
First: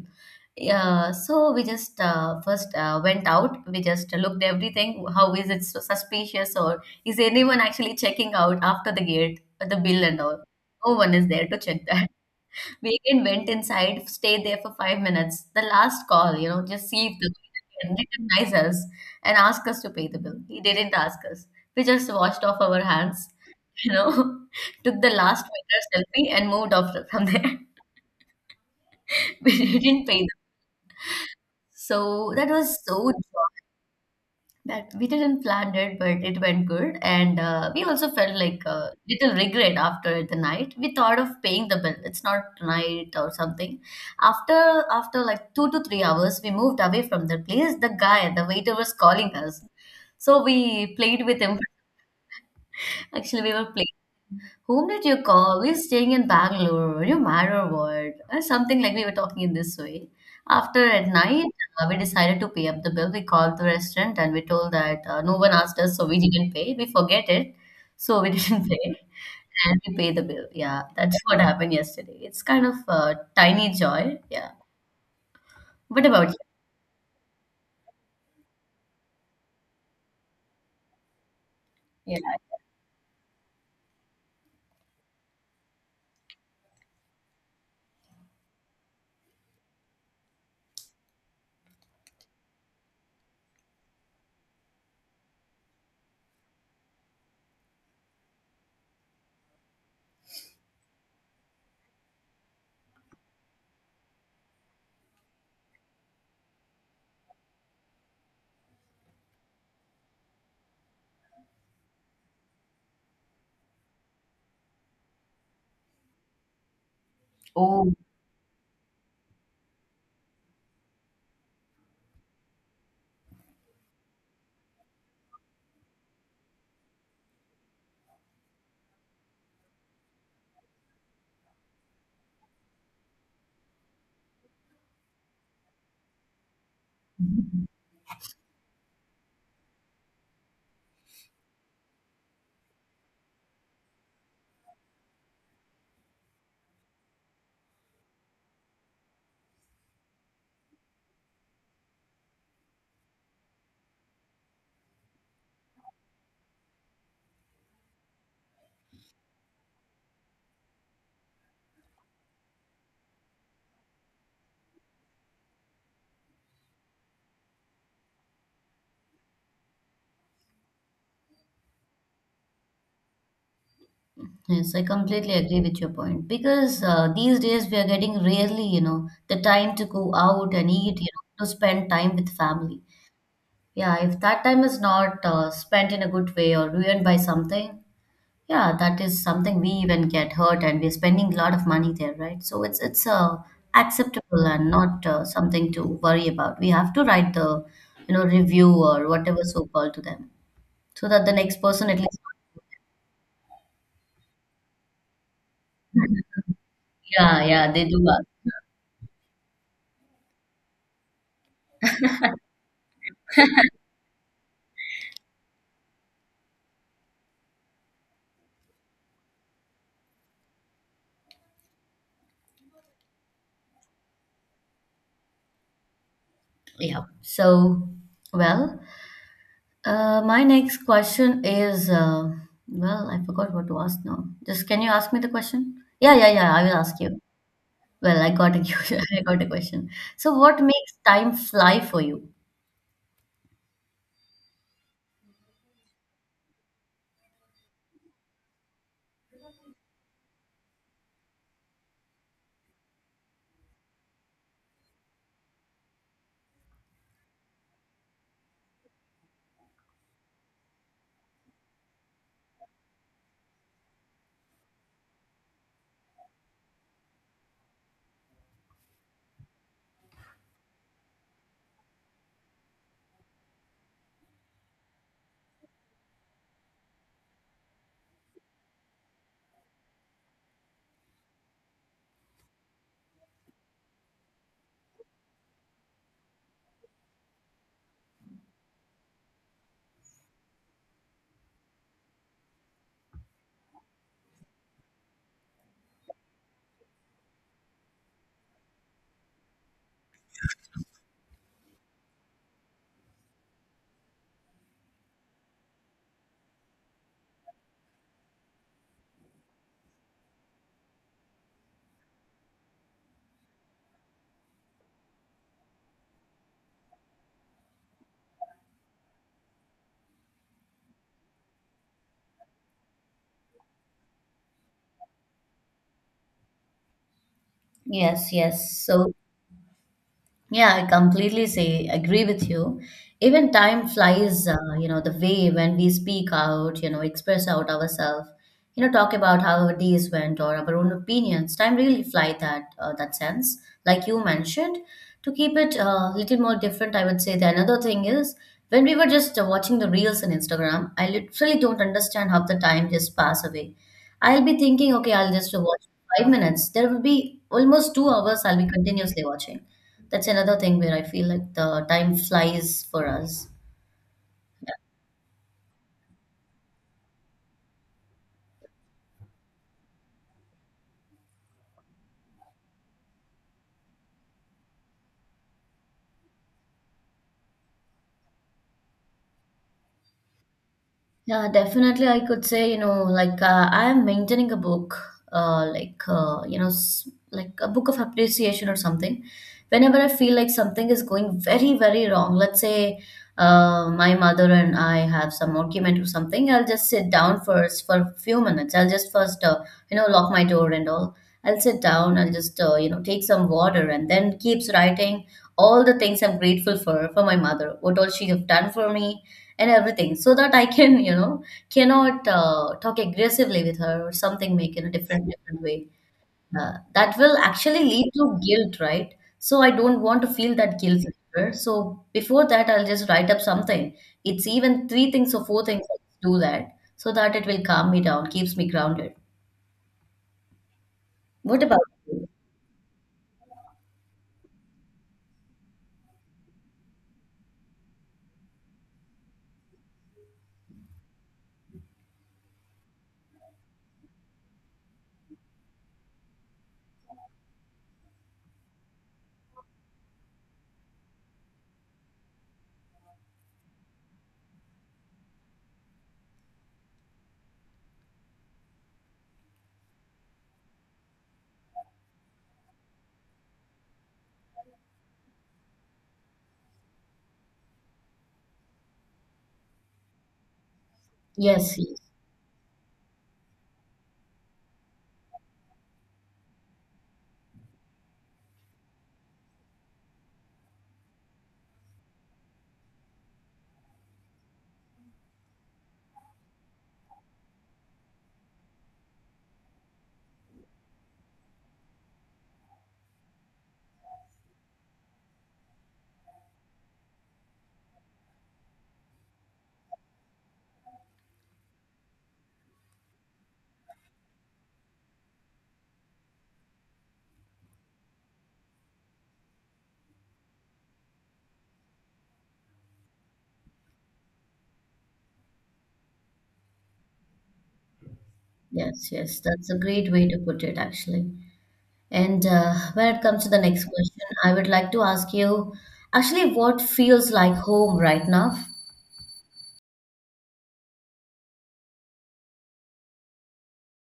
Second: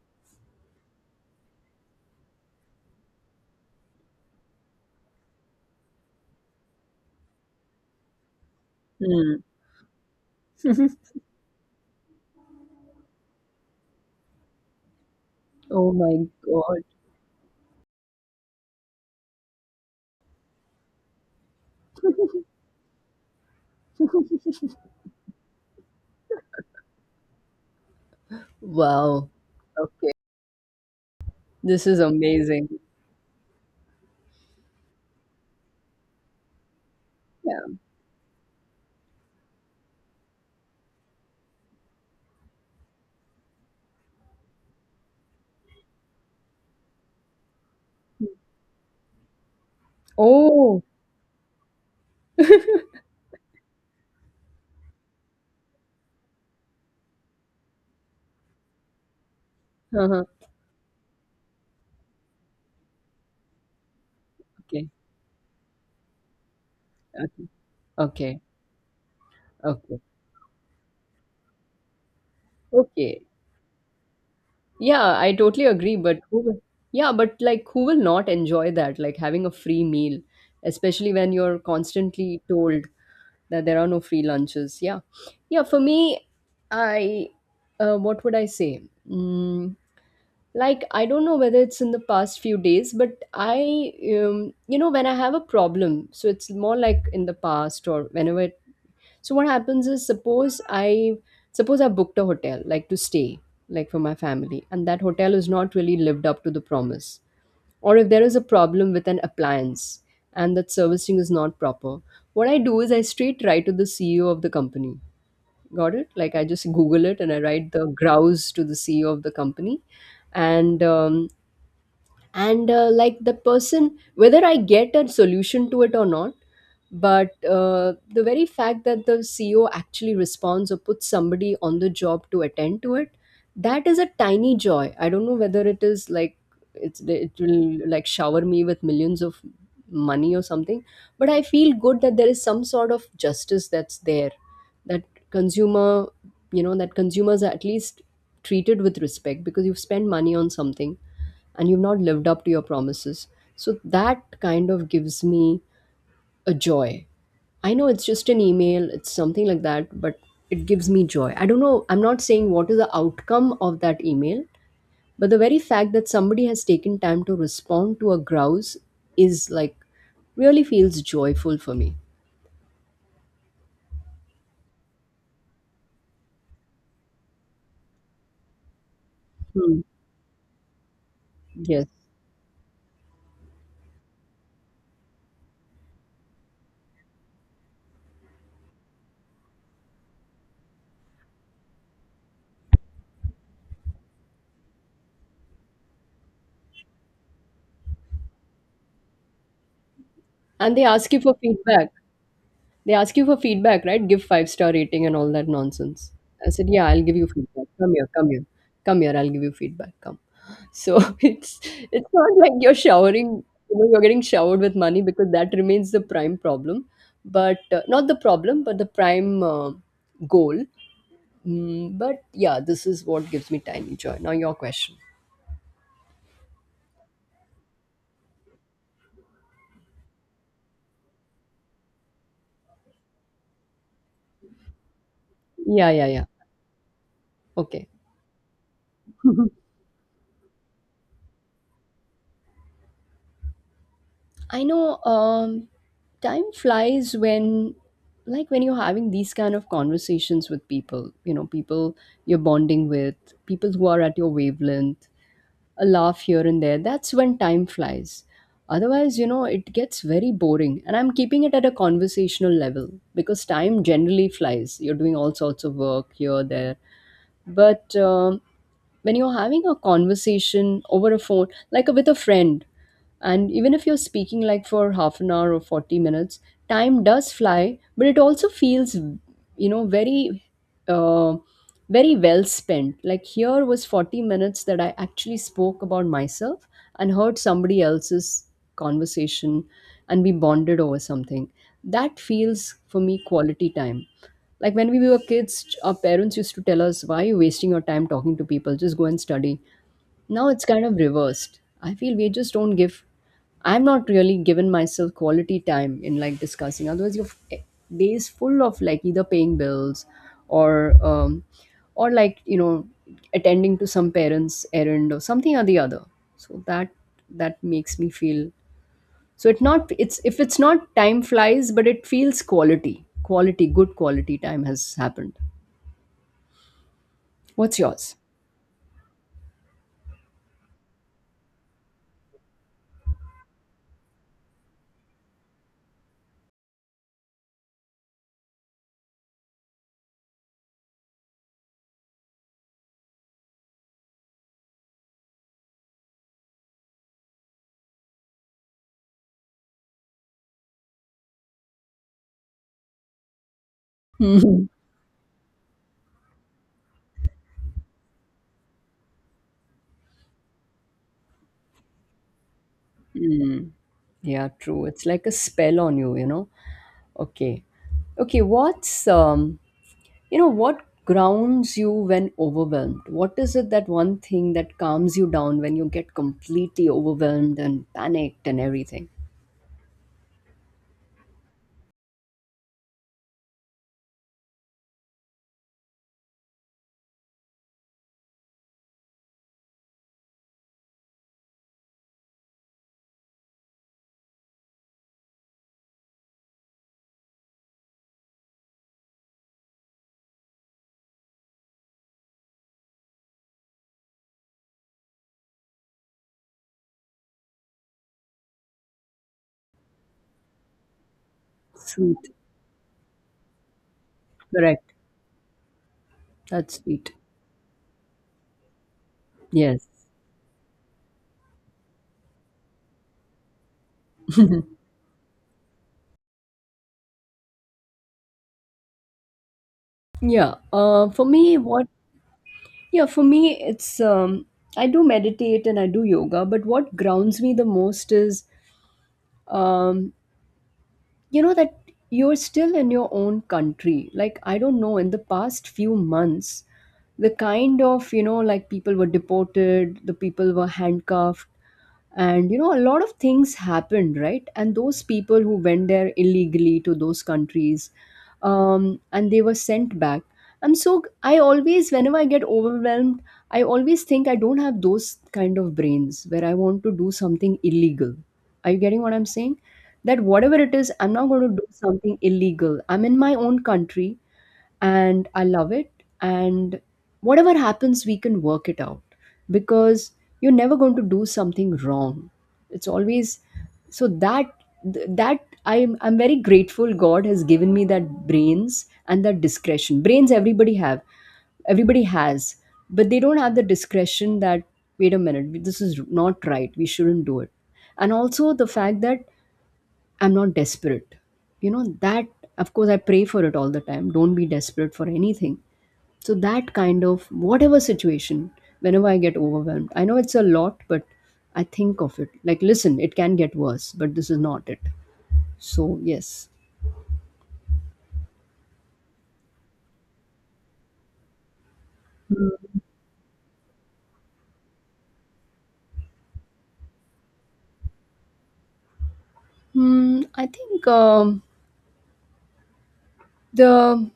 Speaker 2: Yeah, so we just first went out. We just looked everything. How is it so suspicious, or is anyone actually checking out after the
Speaker 1: Hmm.
Speaker 2: gate, the bill and all? No one is there to check that. We again went inside, stayed there for 5 minutes. The
Speaker 1: Oh
Speaker 2: last
Speaker 1: my
Speaker 2: call, you know,
Speaker 1: god.
Speaker 2: just see if the bill can recognize us and ask us to pay the bill. He didn't ask us. We just washed off our hands you know, took the last winter selfie and moved off from there.
Speaker 1: Wow.
Speaker 2: We didn't
Speaker 1: Okay.
Speaker 2: pay them.
Speaker 1: This is
Speaker 2: So that
Speaker 1: amazing.
Speaker 2: was so drunk that we didn't plan it, but it went good. And
Speaker 1: Yeah.
Speaker 2: we also felt like a little regret after the night. We thought of paying the bill. It's not tonight or something. After after like 2 to 3 hours, we moved away from the place. The guy, the waiter was calling us. So
Speaker 1: Oh.
Speaker 2: we played with him. Actually, we were playing. Whom did you call? We're staying in Bangalore, no matter what, or something like we were talking in this way.
Speaker 1: Uh-huh.
Speaker 2: After at night, we decided to pay up the bill. We called the restaurant and we told
Speaker 1: Okay.
Speaker 2: that no one asked us, so we didn't pay. We forget
Speaker 1: Okay.
Speaker 2: it, so we
Speaker 1: Okay.
Speaker 2: didn't pay, and we
Speaker 1: Okay.
Speaker 2: pay the bill. Yeah, that's what happened yesterday. It's kind of a
Speaker 1: Okay.
Speaker 2: tiny joy. Yeah.
Speaker 1: Yeah, I totally agree,
Speaker 2: What
Speaker 1: but
Speaker 2: about you?
Speaker 1: who will, yeah, but like who will not enjoy that? Like having a free meal, especially when you're
Speaker 2: Yeah.
Speaker 1: constantly told that there are no free lunches. Yeah. Yeah, for me, I what would I say? Mm, like I don't know whether it's in the past few days, but I you know, when I have a problem, so it's more like in the past or whenever. So what happens is suppose I booked a hotel like to stay like for my family and that hotel is not really lived up to the promise, or if there is a problem with an appliance and that servicing is not proper, what I do is I straight write to the CEO of the company. Got it? Like I just google it and I write the
Speaker 2: Oh.
Speaker 1: grouse to the CEO of the company, and um, and like the person, whether I get a solution to it or not, but the very fact that the CEO actually responds or puts somebody on the job to attend to it, that is a tiny joy. I don't know whether it is like it's it will like shower me with millions of money or something, but I feel good that there is some sort of justice that's there, that consumer you know, that consumers are at least treated with respect because you've spent money on something and you've not lived up to your promises. So that kind of gives me a joy. I know it's just an email, it's something like that, but it gives me joy. I don't know, I'm not saying what is the outcome of that email, but the very fact that somebody has taken time to respond to a grouse is like really feels joyful for me.
Speaker 2: Yes, I completely agree with your point because these days we are getting rarely, the time
Speaker 1: Hmm.
Speaker 2: to go out and eat, to
Speaker 1: Yes.
Speaker 2: spend time with family. Yeah, if that time is not spent in a good way or ruined by something, yeah, that is something we even get hurt and we're spending a lot of money there, right? So it's acceptable and not something to worry about. We have to write the, review or whatever so called to them
Speaker 1: And they
Speaker 2: so
Speaker 1: ask you
Speaker 2: that the
Speaker 1: for
Speaker 2: next person
Speaker 1: feedback.
Speaker 2: at least,
Speaker 1: They ask you for feedback, right? Give five-star rating and all that nonsense. I said, yeah, I'll give you
Speaker 2: yeah,
Speaker 1: feedback.
Speaker 2: yeah, they
Speaker 1: Come
Speaker 2: do
Speaker 1: here,
Speaker 2: well.
Speaker 1: come here, come here. I'll give you feedback. Come. So it's not like you're showering. You know, you're getting showered with money because that remains the prime problem, but not the problem, but the prime goal. Mm, but yeah, this is what gives me tiny joy. Now your question.
Speaker 2: Yeah. So, well, my next question is, well, I forgot what to ask now. Just can you ask me the question?
Speaker 1: Yeah, yeah,
Speaker 2: Yeah,
Speaker 1: yeah.
Speaker 2: yeah, yeah. I will ask you.
Speaker 1: Okay.
Speaker 2: Well, I got a I got a question. So, what makes time fly for you?
Speaker 1: I know time flies when, like, when you're having these kind of conversations with people, you know, people you're bonding with, people who are at your wavelength, a laugh here and there. That's when time flies. Otherwise, you know, it gets very boring. And I'm keeping it at a conversational level because time generally flies. You're doing all sorts of work here, there. But when you're having a conversation over a phone, like with a friend, and even if you're speaking like for half an hour or 40 minutes, time does fly, but it also feels, you know, very, uh, very well spent. Like here was 40 minutes that I actually spoke about myself and heard somebody else's conversation and we bonded over something. That feels for me quality time, like when we were kids our parents used to tell us, why are you wasting your time talking to people? Just go and study. Now it's kind of reversed. I feel we just don't give. I'm not really giving myself quality time in like discussing. Otherwise, your f- days full of like either paying bills or um, or like you know attending to some parents' errand or something or the other. So that that makes me feel. So it not it's if it's not time flies, but it feels quality quality good quality time has happened. What's yours?
Speaker 2: Yes, yes. So, yeah, I completely say agree with you. Even time flies, the way when we speak out, express out ourselves, talk about how our days went or our own opinions. Time really fly that sense, like you mentioned. To keep it a little more different, I would say the another thing is when we were just watching the reels on Instagram, I literally don't understand how the time just pass away. I'll be thinking, okay, I'll just watch 5 minutes. There will be almost 2 hours I'll be continuously watching. That's another thing where I feel like the time flies for us.
Speaker 1: Yeah, true. It's like a spell on you, you know. Okay. Okay, what's you know, what grounds you when overwhelmed? What is it that one thing that calms you down when you get completely overwhelmed and panicked and everything?
Speaker 2: Yeah, definitely. I could say, I am maintaining a book, like a book of appreciation or something. Whenever I feel like something is going very, very wrong, let's say my mother and I have some argument or something, I'll just sit down first for a few minutes. I'll just first, lock my door and all. I'll sit down. I'll just, take some water and then keeps writing all the things I'm grateful for my mother, what all she have done for me and everything so that I can, cannot
Speaker 1: Sweet.
Speaker 2: talk aggressively with her or something make in a
Speaker 1: Correct.
Speaker 2: different different way.
Speaker 1: That's sweet.
Speaker 2: That will actually lead to guilt, right? So I
Speaker 1: Yes.
Speaker 2: don't want to feel that guilt later. So before that, I'll just write up something. It's even three things or four things. I'll do that so that it will calm me down, keeps me grounded.
Speaker 1: Yeah. For me,
Speaker 2: What about
Speaker 1: what?
Speaker 2: you?
Speaker 1: Yeah, for me, it's I do meditate and I do yoga, but what grounds me the most is um, you know, that you're still in your own country. Like I don't know, in the past few months, the kind of, you know, like people were deported, the people were handcuffed, and you know, a lot of things happened, right? And those people who went there illegally to those countries, and they were sent back. I always, whenever I get overwhelmed, I always think I don't have those kind of brains where I want to do something illegal. Are you getting what I'm saying? That whatever it is, I'm not going to do
Speaker 2: Yes, yes,
Speaker 1: something illegal. I'm in my own country and I love it. And whatever happens, we can work it out because you're never going to do something wrong. It's always so that that I'm very grateful God has given me that brains and that discretion. Everybody has, but they don't have the discretion that wait a minute, this is not right. We shouldn't do it. And also the fact that I'm not desperate. You know, that, of course, I pray for it all the time. Don't be desperate for anything. So, that kind of whatever situation, whenever I get overwhelmed, I know it's a lot, but I think of it like, listen, it can get worse, but this is not it. So, yes.
Speaker 2: yes, yes. That's a great way to put it, actually. And when it comes to the next question, I would like to ask you actually what feels like home right now?
Speaker 1: Hmm, I think the,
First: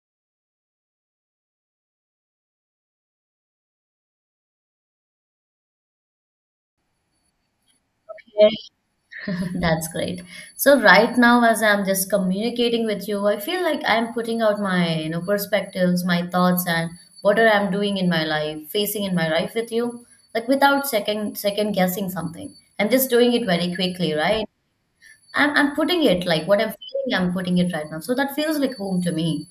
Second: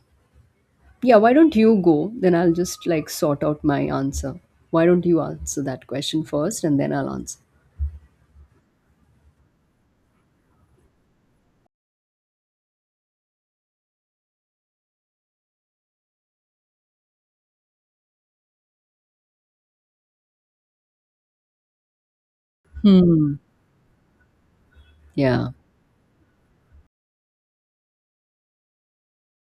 Speaker 1: yeah, why don't you go? Then I'll just like sort out my answer. Why don't you answer that question first and then I'll answer?
Speaker 2: Okay. That's great. So right now, as I'm just communicating with you, I feel like I'm putting out my, perspectives, my thoughts, and what are I'm doing in my life, facing in my life with you, like without second guessing something. I'm just doing
Speaker 1: Hmm.
Speaker 2: it very quickly, right?
Speaker 1: Yeah.
Speaker 2: I'm putting it like what I'm feeling, I'm putting it right now. So that feels like home to me.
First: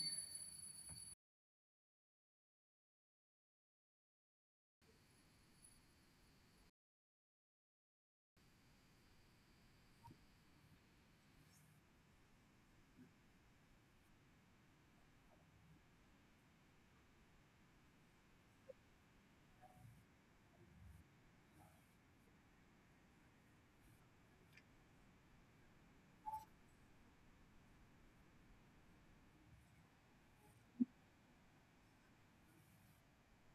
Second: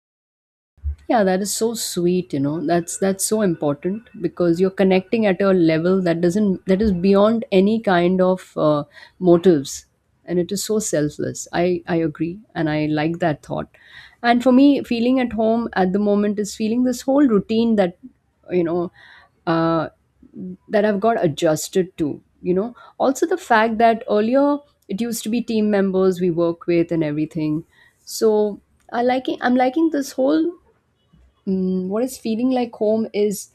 Speaker 1: Yeah, that is so sweet, you know. That's so important because you're connecting at a level that doesn't that is beyond any kind of motives, and it is so selfless. I agree and I like that thought. And for me, feeling at home at the moment is feeling this whole routine that you know uh, that I've got adjusted to, you know. Also the fact that earlier it used to be team members we work with and everything. So I'm liking this whole Mm, what is feeling like home is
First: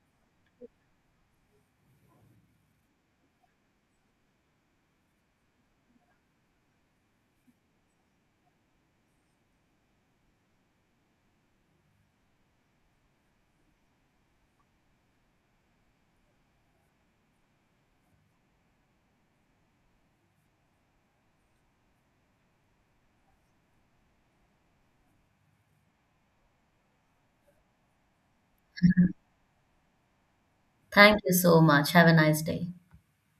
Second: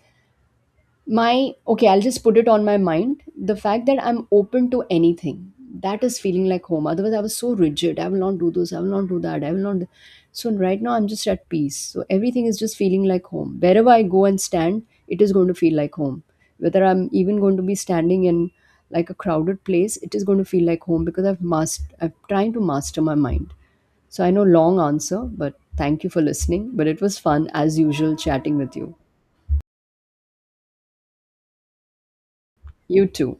Speaker 1: my okay, I'll just put it on my mind, the fact that I'm open to anything. That is feeling like home. Otherwise I was so rigid, I will not do this, I will not do that, I will not. So right now I'm just at peace, so everything is just feeling like home. Wherever I go and stand, it is going to feel like home, whether I'm even going to be standing in like a crowded place, it is going to feel like home because I'm trying to master my mind. So I know long answer, but thank you for listening. But it was fun as usual chatting with you.
Speaker 2: Thank you so much. Have a nice day.
Speaker 1: You too.